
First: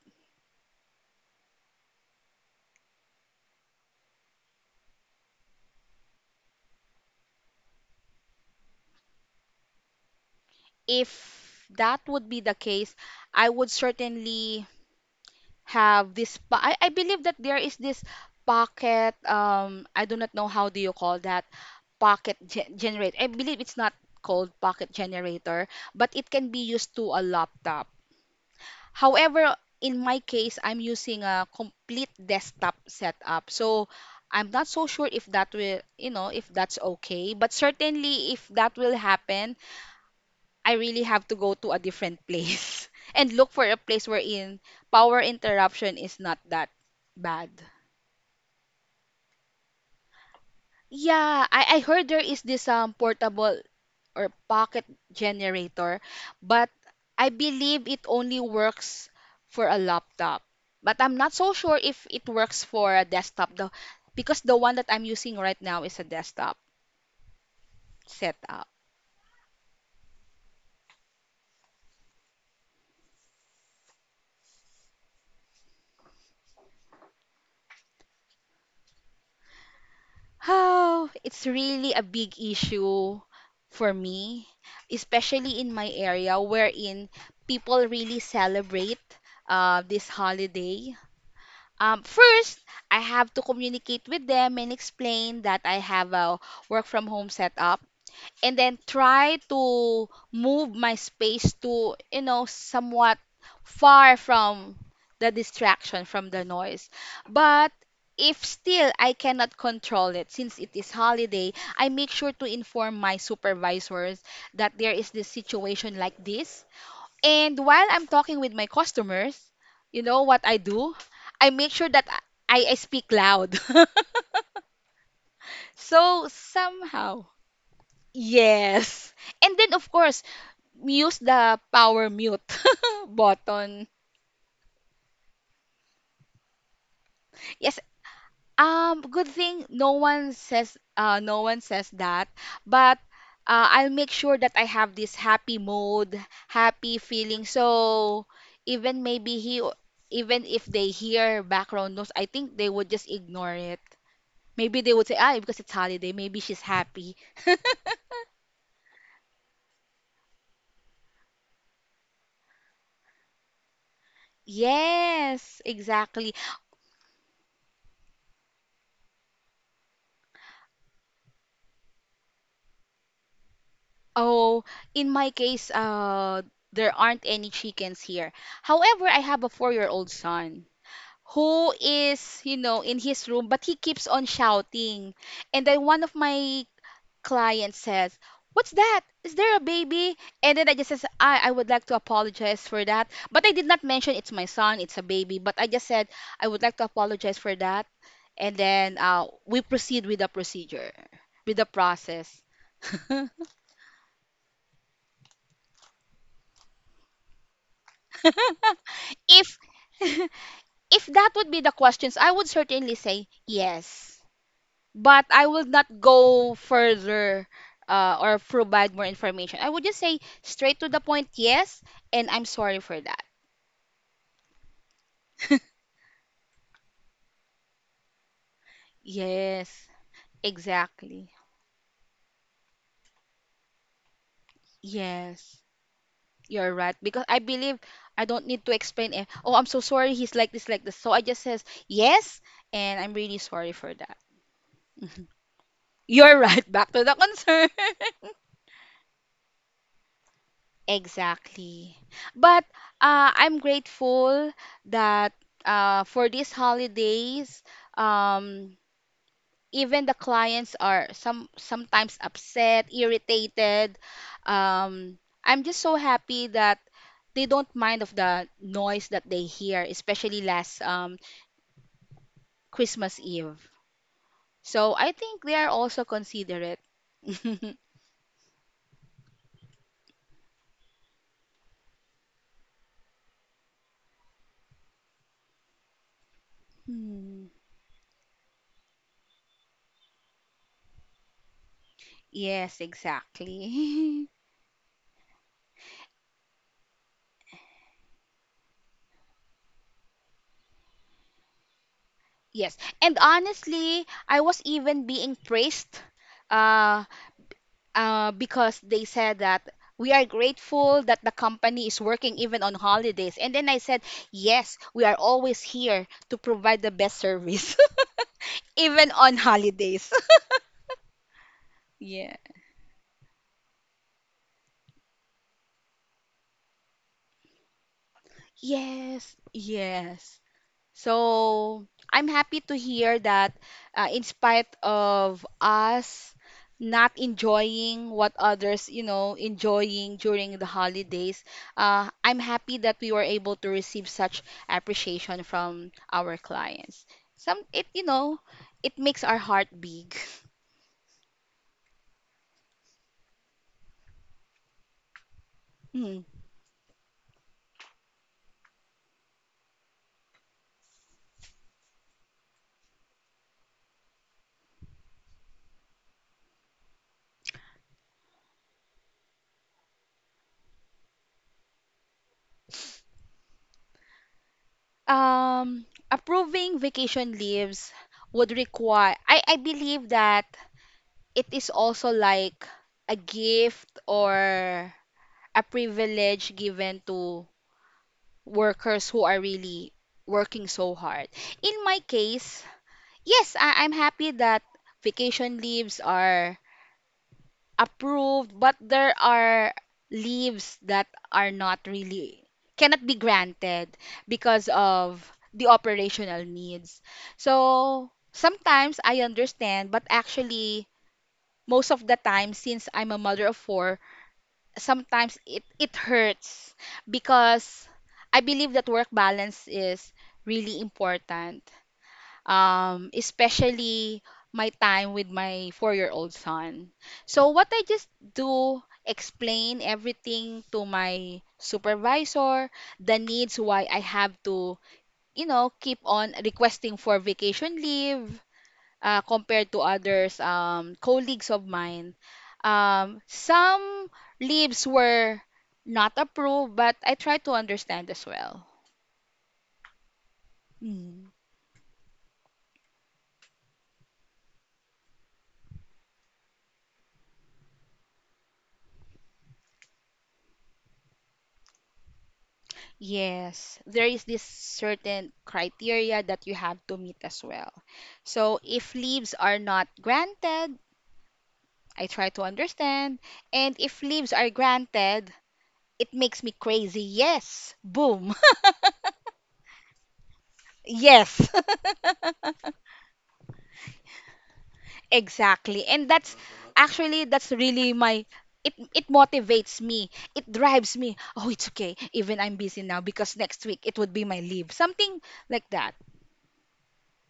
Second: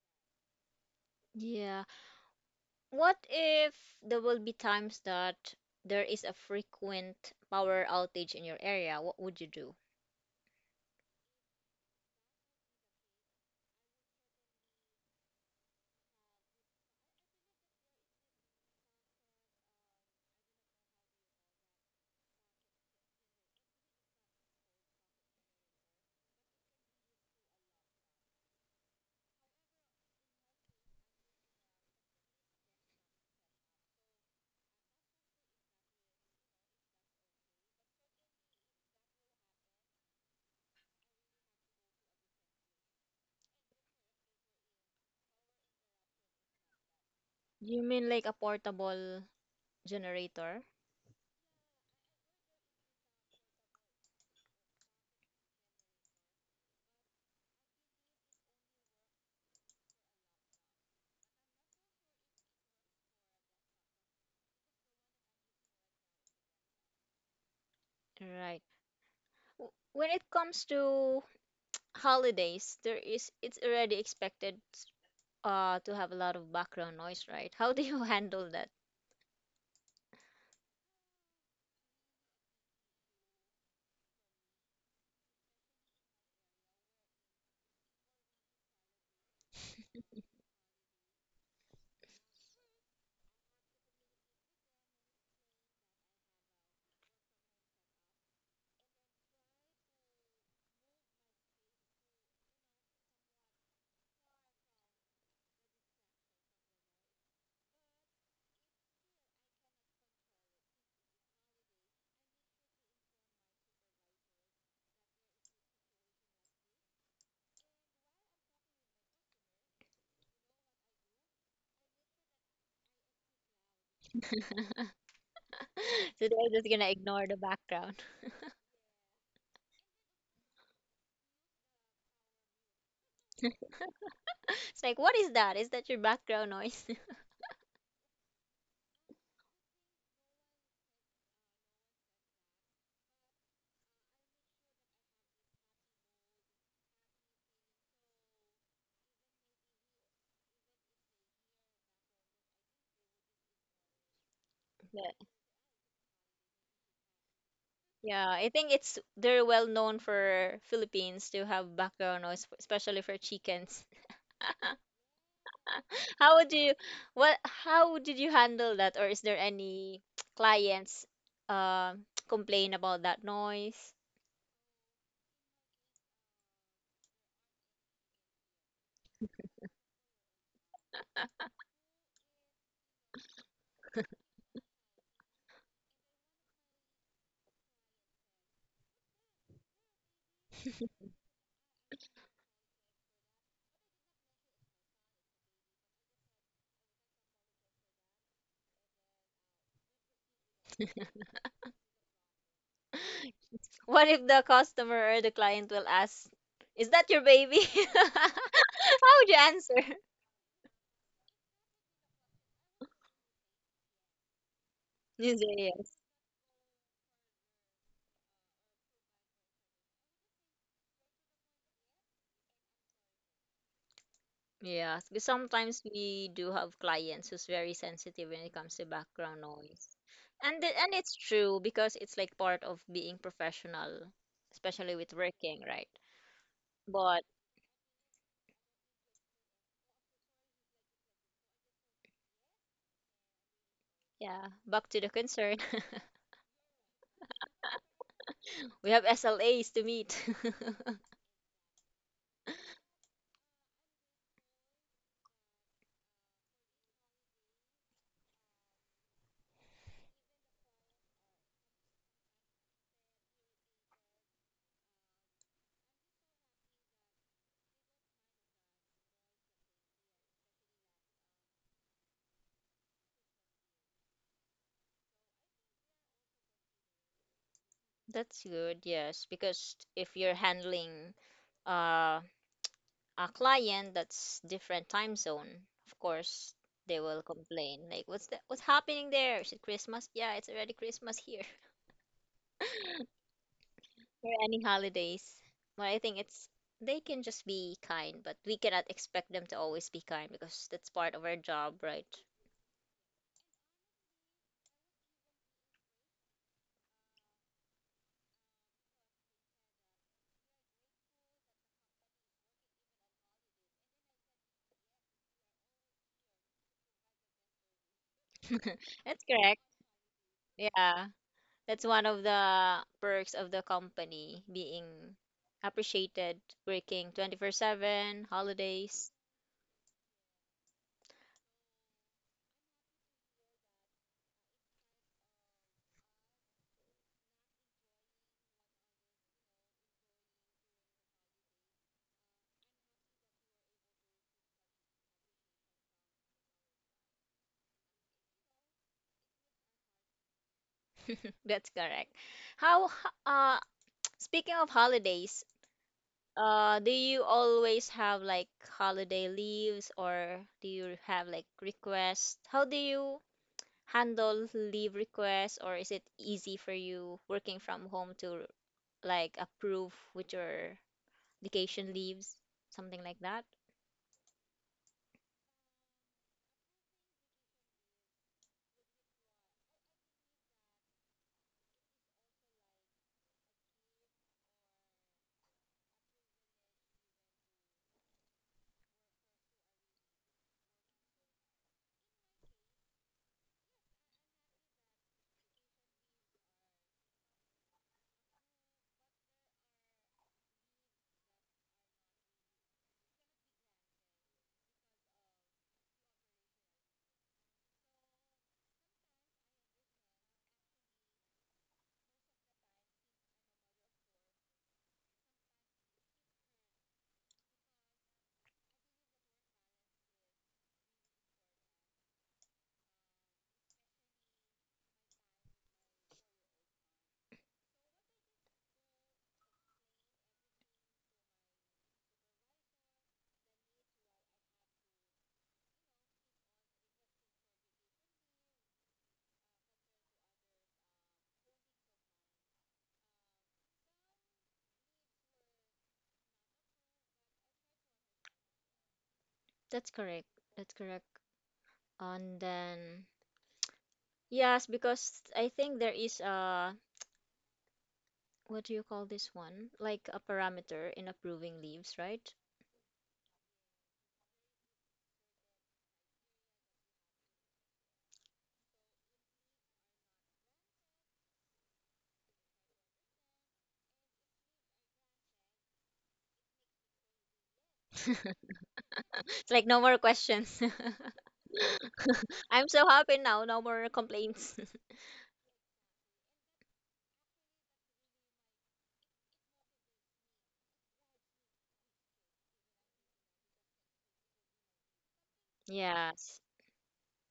[SPEAKER 1] Yeah. What if there will be times that there is a frequent power outage in your area? What would you do?
[SPEAKER 2] If that would be the case, I would certainly have this I believe that there is this pocket I do not know how do you call that generator. I believe it's not called pocket generator, but it can be used to a laptop. However, in my case, I'm using a complete desktop setup. So I'm not so sure if that will, you know, if that's okay. But certainly, if that will happen, I really have to go to a different place and look for a place wherein power interruption is not that bad.
[SPEAKER 1] You mean like a portable generator?
[SPEAKER 2] Yeah, I heard there is this portable or pocket generator, but I believe it only works for a laptop. But I'm not so sure if it works for a desktop though, because the one that I'm using right now is a desktop
[SPEAKER 1] Right.
[SPEAKER 2] setup.
[SPEAKER 1] When it comes to holidays, there is, it's already expected to have a lot of background noise, right? How do you handle that?
[SPEAKER 2] Oh, it's really a big issue for me, especially in my area wherein people really celebrate this holiday. First, I have to communicate with them and explain that I have a work from home setup and then try to move my space to you know somewhat far from the distraction from the noise. But if still I cannot control it since it is holiday, I make sure to inform my supervisors that there is this situation like this. And while I'm talking with my customers, you know what I do, I make sure that I speak loud.
[SPEAKER 1] So
[SPEAKER 2] So
[SPEAKER 1] they're just gonna
[SPEAKER 2] somehow
[SPEAKER 1] ignore the background.
[SPEAKER 2] yes. And then of course, use the power mute button.
[SPEAKER 1] It's like, what is that? Is that your background noise?
[SPEAKER 2] Yes. Good thing no one says that, but I'll make sure that I have this happy mode, happy feeling. So even maybe he even if they hear background noise, I think they would just ignore it. Maybe they would say, ah, because it's holiday, maybe she's happy.
[SPEAKER 1] Yeah, I think it's they're well known for Philippines to have background noise, especially for chickens.
[SPEAKER 2] Yes,
[SPEAKER 1] How
[SPEAKER 2] exactly.
[SPEAKER 1] would you, what, how did you handle that, or is there any clients complain about that noise?
[SPEAKER 2] Oh, in my case, there aren't any chickens here. However, I have a four-year-old son who is, you know, in his room, but he keeps on shouting. And then one of my clients says, "What's that? Is there a baby?" And then I just says, I would like to apologize for that. But I did not mention it's my son, it's a baby. But I just said, I would like to apologize for that. And then we proceed with the procedure, with the process.
[SPEAKER 1] What if the customer or the client will ask, "Is that your baby?" How would you
[SPEAKER 2] If
[SPEAKER 1] answer?
[SPEAKER 2] if that would be the questions, I would certainly say yes. But
[SPEAKER 1] You
[SPEAKER 2] I
[SPEAKER 1] say
[SPEAKER 2] will not
[SPEAKER 1] yes.
[SPEAKER 2] go further or provide more information. I would just say straight to the point, yes, and I'm sorry for that.
[SPEAKER 1] Yes, because sometimes we do have clients who's very sensitive when it comes to background
[SPEAKER 2] Yes,
[SPEAKER 1] noise. And the, and it's
[SPEAKER 2] exactly.
[SPEAKER 1] true because it's like part of being professional, especially with
[SPEAKER 2] Yes,
[SPEAKER 1] working, right?
[SPEAKER 2] you're right.
[SPEAKER 1] But
[SPEAKER 2] Because I believe I don't need to explain it. Oh, I'm so sorry. He's like this, like this. So I just says yes, and I'm really sorry for that.
[SPEAKER 1] yeah, back to the concern.
[SPEAKER 2] You're right. Back to the concern.
[SPEAKER 1] We have SLAs to meet.
[SPEAKER 2] Exactly. But I'm grateful that for these holidays, um, even the clients are some sometimes upset, irritated. Um, I'm just so happy that they don't mind of the noise that they hear, especially last Christmas Eve. So I think they are also considerate.
[SPEAKER 1] That's good, yes, because if you're handling uh, a client that's different time zone, of course they will
[SPEAKER 2] Hmm.
[SPEAKER 1] complain. Like, what's that? What's happening there? Is it Christmas? Yeah, it's already Christmas here.
[SPEAKER 2] Yes, exactly.
[SPEAKER 1] Or any holidays. I think it's they can just be kind, but we cannot expect them to always be kind because that's part of our job, right?
[SPEAKER 2] Yes, and honestly, I was even being praised uh, because they said that we are grateful that the company is working even on holidays. And then I said, yes, we are always here to provide the best service, even
[SPEAKER 1] That's
[SPEAKER 2] on
[SPEAKER 1] correct.
[SPEAKER 2] holidays.
[SPEAKER 1] Yeah. That's one of
[SPEAKER 2] Yeah.
[SPEAKER 1] the perks of the company being appreciated, working 24/7, holidays.
[SPEAKER 2] Yes, yes. So I'm happy to hear that in spite of us not enjoying what others, you know, enjoying during the holidays, I'm happy that we were able to receive such appreciation from our clients. Some it, you know, it makes our heart big.
[SPEAKER 1] That's correct. How, h- uh, Speaking of holidays,
[SPEAKER 2] Mm.
[SPEAKER 1] do you always have like holiday leaves or do you have like requests? How do you handle leave requests, or is it easy for you working from home to like approve with your vacation leaves, something like that?
[SPEAKER 2] Approving vacation leaves would require, I believe that it is also like a gift or a privilege given to workers who are really working so hard. In my case, yes, I'm happy that vacation leaves are approved, but there are leaves that are not really cannot be granted because of the operational needs. So sometimes I understand, but actually most of the time, since I'm a mother of four, sometimes it hurts because I believe that work balance is really important. Especially my time with my four-year-old son. So what I just do, explain everything to my supervisor, the needs why I have to, keep on requesting for vacation leave compared to others, colleagues of mine. Some leaves were not approved, but I tried to understand as well.
[SPEAKER 1] That's correct. That's correct.
[SPEAKER 2] Mm.
[SPEAKER 1] And then yes, because I think there is a what do you call this one? Like a parameter in approving leaves, right?
[SPEAKER 2] Yes, there is this certain criteria that you have to meet as well. So if leaves are not granted, I try to understand. And if leaves are granted, it makes me crazy. Yes, boom.
[SPEAKER 1] It's like no more questions.
[SPEAKER 2] Yes.
[SPEAKER 1] I'm so happy now, no more complaints.
[SPEAKER 2] Exactly. And that's really my— it motivates me. It drives me. Oh, it's okay. Even I'm busy now because next week it would be my leave. Something like that.
[SPEAKER 1] Yes.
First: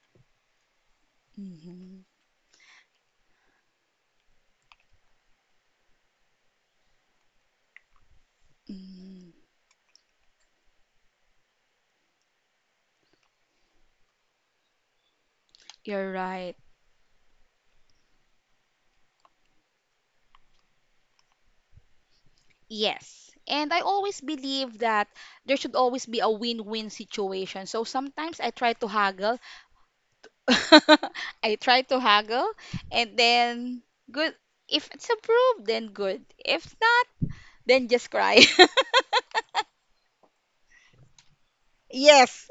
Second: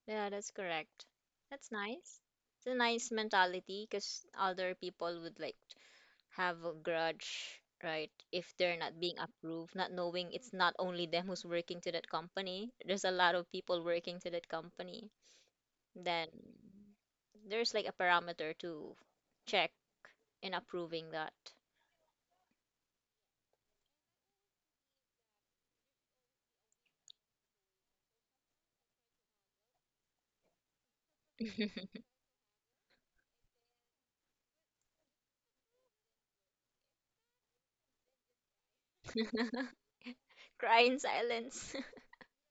[SPEAKER 1] Yeah, that's correct. That's
[SPEAKER 2] Hmm.
[SPEAKER 1] nice. It's a nice mentality because other people would like have a grudge, right? If they're not being
[SPEAKER 2] Mm.
[SPEAKER 1] approved, not knowing it's not only them who's working to that company. There's a lot of people working to that company.
[SPEAKER 2] You're
[SPEAKER 1] Then
[SPEAKER 2] right.
[SPEAKER 1] there's like a parameter to check in approving that.
[SPEAKER 2] Yes. And I always believe that there should always be a win-win situation. So sometimes I try to haggle. I try to haggle, and then good— if it's approved then good. If not, then just cry.
[SPEAKER 1] Cry in silence.
[SPEAKER 2] Yes.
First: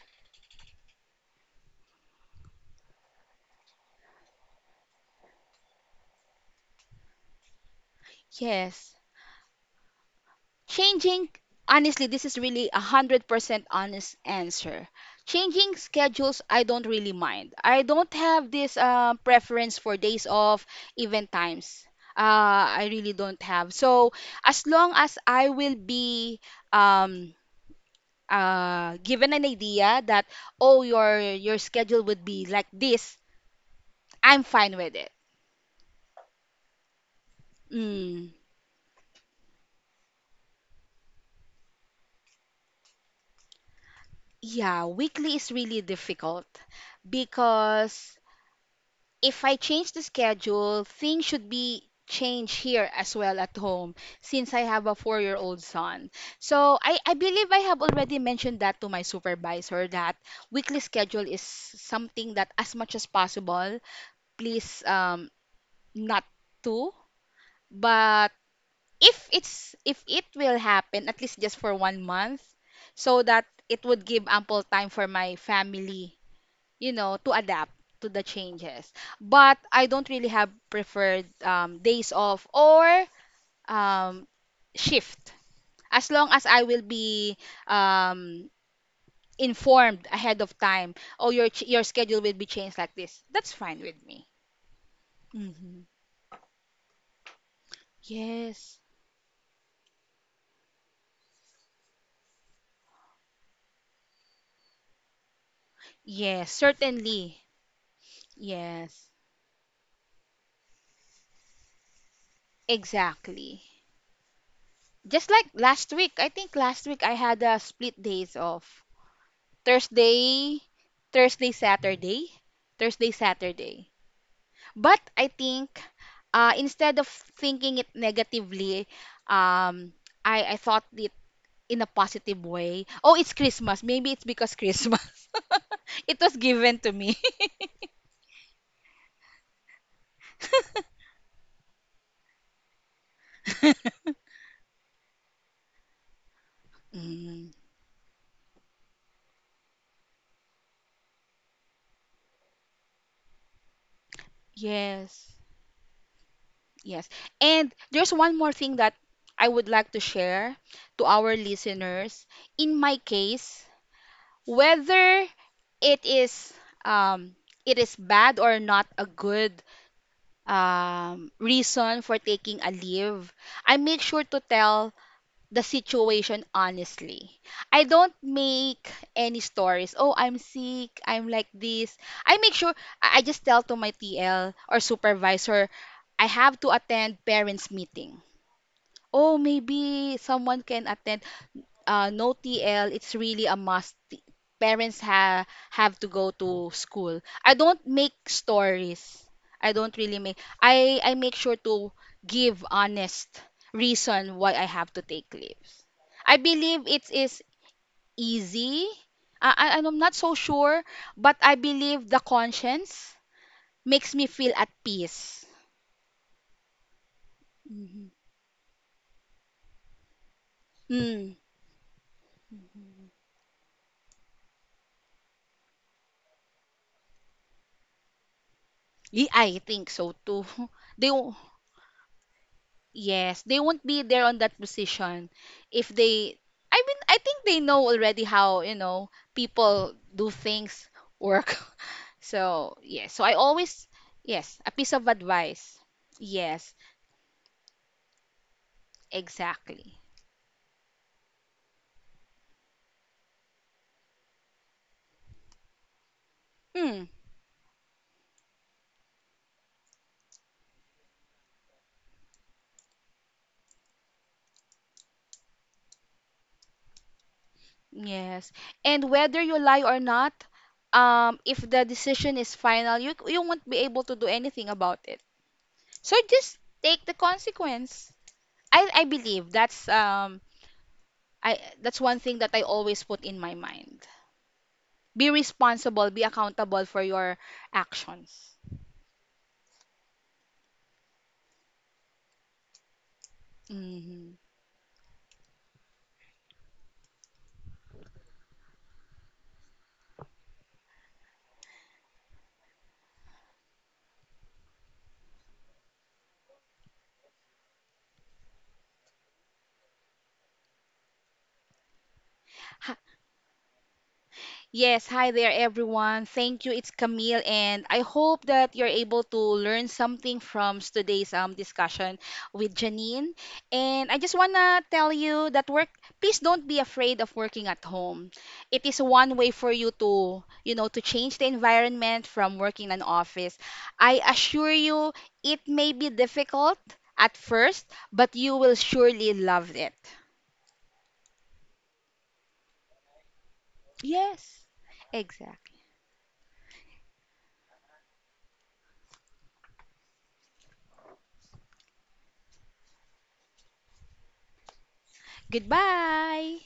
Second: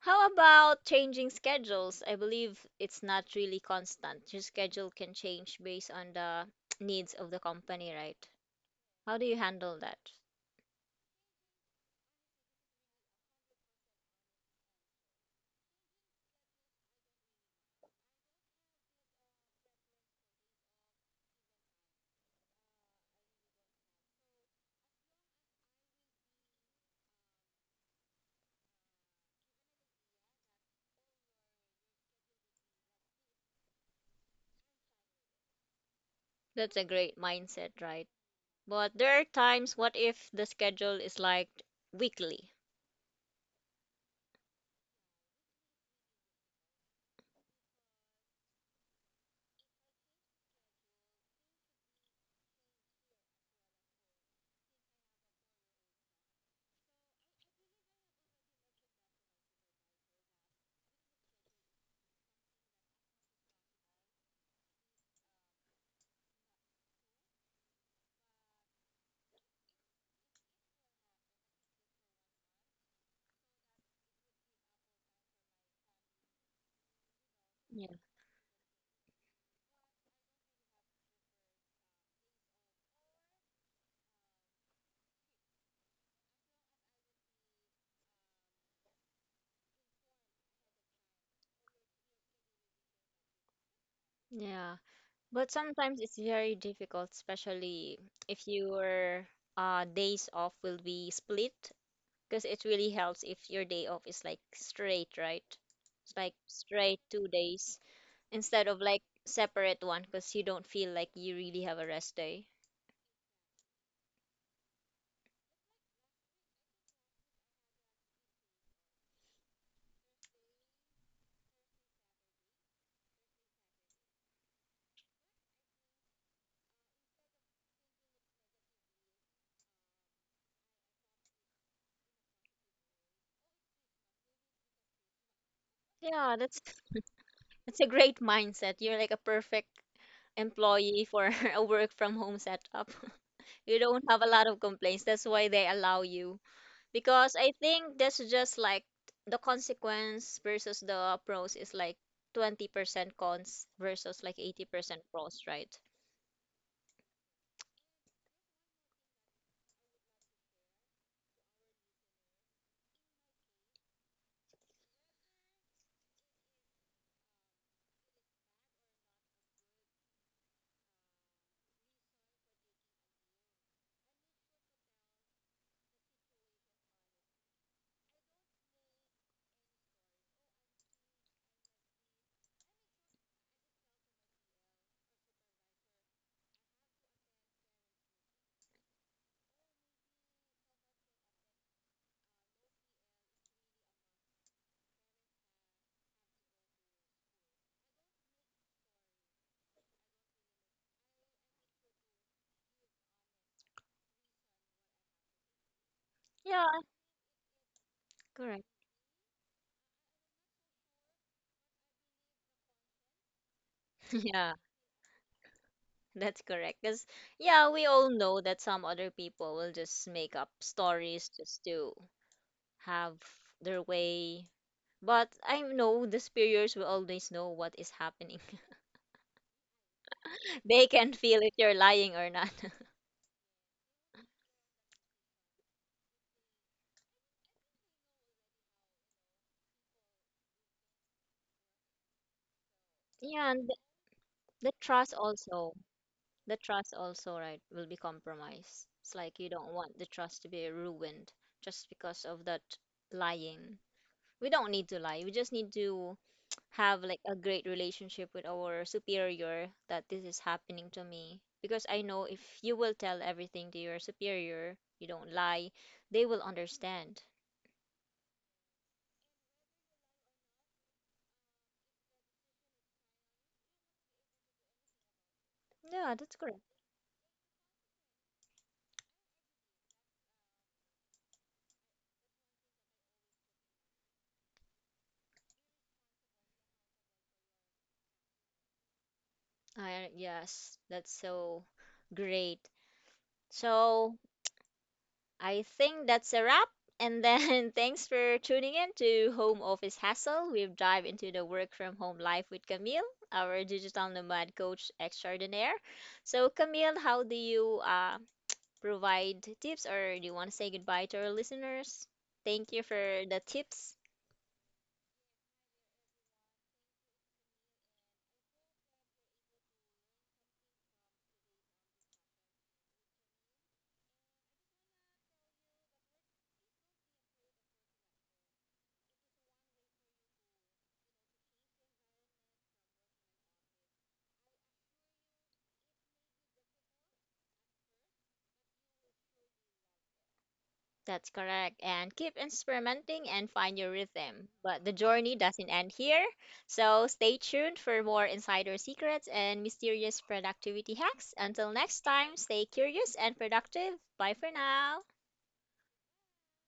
[SPEAKER 1] How about changing schedules? I believe it's not really constant. Your schedule can change based on the needs of the company, right?
[SPEAKER 2] Yes.
[SPEAKER 1] How do you handle that?
[SPEAKER 2] Changing, honestly, this is really a 100% honest answer. Changing schedules, I don't really mind. I don't have this preference for days off, event times. I really don't have. So, as long as I will be, um, given an idea that, oh, your schedule would be like this, I'm fine with it.
[SPEAKER 1] That's a great mindset, right?
[SPEAKER 2] Mm,
[SPEAKER 1] But there are times, what if the schedule is like weekly?
[SPEAKER 2] yeah, weekly is really difficult because if I change the schedule, things should be changed here as well at home, since I have a four-year-old son. So I believe I have already mentioned that to my supervisor that weekly schedule is something that, as much as possible, please, not to. But if it will happen, at least just for 1 month, so that it would give ample time for my family, you know, to adapt
[SPEAKER 1] Yeah.
[SPEAKER 2] to the changes. But I don't really have preferred days off or um, shift, as long as I will be, um, informed ahead of time, oh, your schedule will be changed like this, that's fine with me.
[SPEAKER 1] Yeah, but
[SPEAKER 2] Hmm.
[SPEAKER 1] sometimes it's very difficult, especially if
[SPEAKER 2] Yes.
[SPEAKER 1] your days off will be split, because it really helps if your day off is like straight, right? It's like
[SPEAKER 2] Yes,
[SPEAKER 1] straight two
[SPEAKER 2] certainly.
[SPEAKER 1] days. Instead of like
[SPEAKER 2] Yes,
[SPEAKER 1] separate one because you don't feel like you really have a rest day.
[SPEAKER 2] exactly. Just like last week, I think last week I had a split days off. Thursday, Thursday, Saturday, Thursday, Saturday. But I think, instead of thinking it negatively, um, I thought it in a positive way. Oh, it's Christmas. Maybe it's because Christmas. It
[SPEAKER 1] Yeah,
[SPEAKER 2] was
[SPEAKER 1] that's
[SPEAKER 2] given to me.
[SPEAKER 1] that's a great mindset. You're like a perfect employee for a work from home setup. You don't have a lot of complaints. That's why they allow you. Because I
[SPEAKER 2] Mm,
[SPEAKER 1] think that's just like the consequence versus the pros is like 20% cons versus like 80%
[SPEAKER 2] yes,
[SPEAKER 1] pros, right?
[SPEAKER 2] yes. And there's one more thing that I would like to share to our listeners. In my case, whether it is, um, it is bad or not a good reason for taking a leave, I make sure to tell the situation honestly. I don't make any stories. Oh, I'm sick, I'm like this. I make sure— I just tell to my TL or supervisor, I have to attend parents meeting. Oh, maybe someone can attend. No, TL, it's really a must. Parents ha have to go to school. I don't make stories. I don't really make. I make sure to give honest reason why I have to take leaves. I
[SPEAKER 1] Yeah,
[SPEAKER 2] believe it is
[SPEAKER 1] correct.
[SPEAKER 2] easy. I'm not so sure, but I believe the conscience makes me feel
[SPEAKER 1] Yeah.
[SPEAKER 2] at peace.
[SPEAKER 1] That's correct. Because, yeah, we all know that some other people will just make up stories
[SPEAKER 2] Mm.
[SPEAKER 1] just to have their way. But I know the superiors will always know what is happening.
[SPEAKER 2] Y- I think so too.
[SPEAKER 1] They
[SPEAKER 2] They—
[SPEAKER 1] can feel if you're lying or not.
[SPEAKER 2] yes, they won't be there on that position if they— I mean, I think they know already how, you know, people do things, work. So, yes. So I
[SPEAKER 1] And
[SPEAKER 2] always— yes, a
[SPEAKER 1] the
[SPEAKER 2] piece of
[SPEAKER 1] trust also,
[SPEAKER 2] advice.
[SPEAKER 1] the
[SPEAKER 2] Yes,
[SPEAKER 1] trust also, right, will be compromised. It's like you don't want
[SPEAKER 2] exactly.
[SPEAKER 1] the trust to be ruined just because of that lying. We don't need to lie. We just need to
[SPEAKER 2] Hmm.
[SPEAKER 1] have like a great relationship with our superior that this is happening to me because I know if you will tell everything to your superior, you don't lie, they will understand.
[SPEAKER 2] Yes. And whether you lie or not, if the decision is final, you won't be able to do anything about it.
[SPEAKER 1] Yeah,
[SPEAKER 2] So
[SPEAKER 1] that's
[SPEAKER 2] just
[SPEAKER 1] correct.
[SPEAKER 2] take the consequence. I believe that's, I that's one thing that I always put in my mind. Be responsible, be accountable for your actions.
[SPEAKER 1] I Yes, that's so great. So
[SPEAKER 2] Mhm.
[SPEAKER 1] I think that's a wrap. And then thanks for tuning in to Home Office Hassle. We've dived into the work from home life with Camille, our digital nomad coach extraordinaire. So Camille, how do you provide tips or do you want to say goodbye to our listeners? Thank you for the tips.
[SPEAKER 2] Yes, hi there everyone. Thank you. It's Camille, and I hope that you're able to learn something from today's discussion with Janine. And I just want to tell you that work— please don't be afraid of working at home. It is one way for you to, you know, to change the environment from working in an office. I assure you it may be difficult at first, but you will surely love it.
[SPEAKER 1] That's correct. And keep experimenting and find your rhythm.
[SPEAKER 2] Yes,
[SPEAKER 1] But the journey doesn't
[SPEAKER 2] exactly.
[SPEAKER 1] end here. So stay tuned for more insider secrets and mysterious productivity hacks. Until next time, stay curious and productive. Bye for now.
[SPEAKER 2] Goodbye.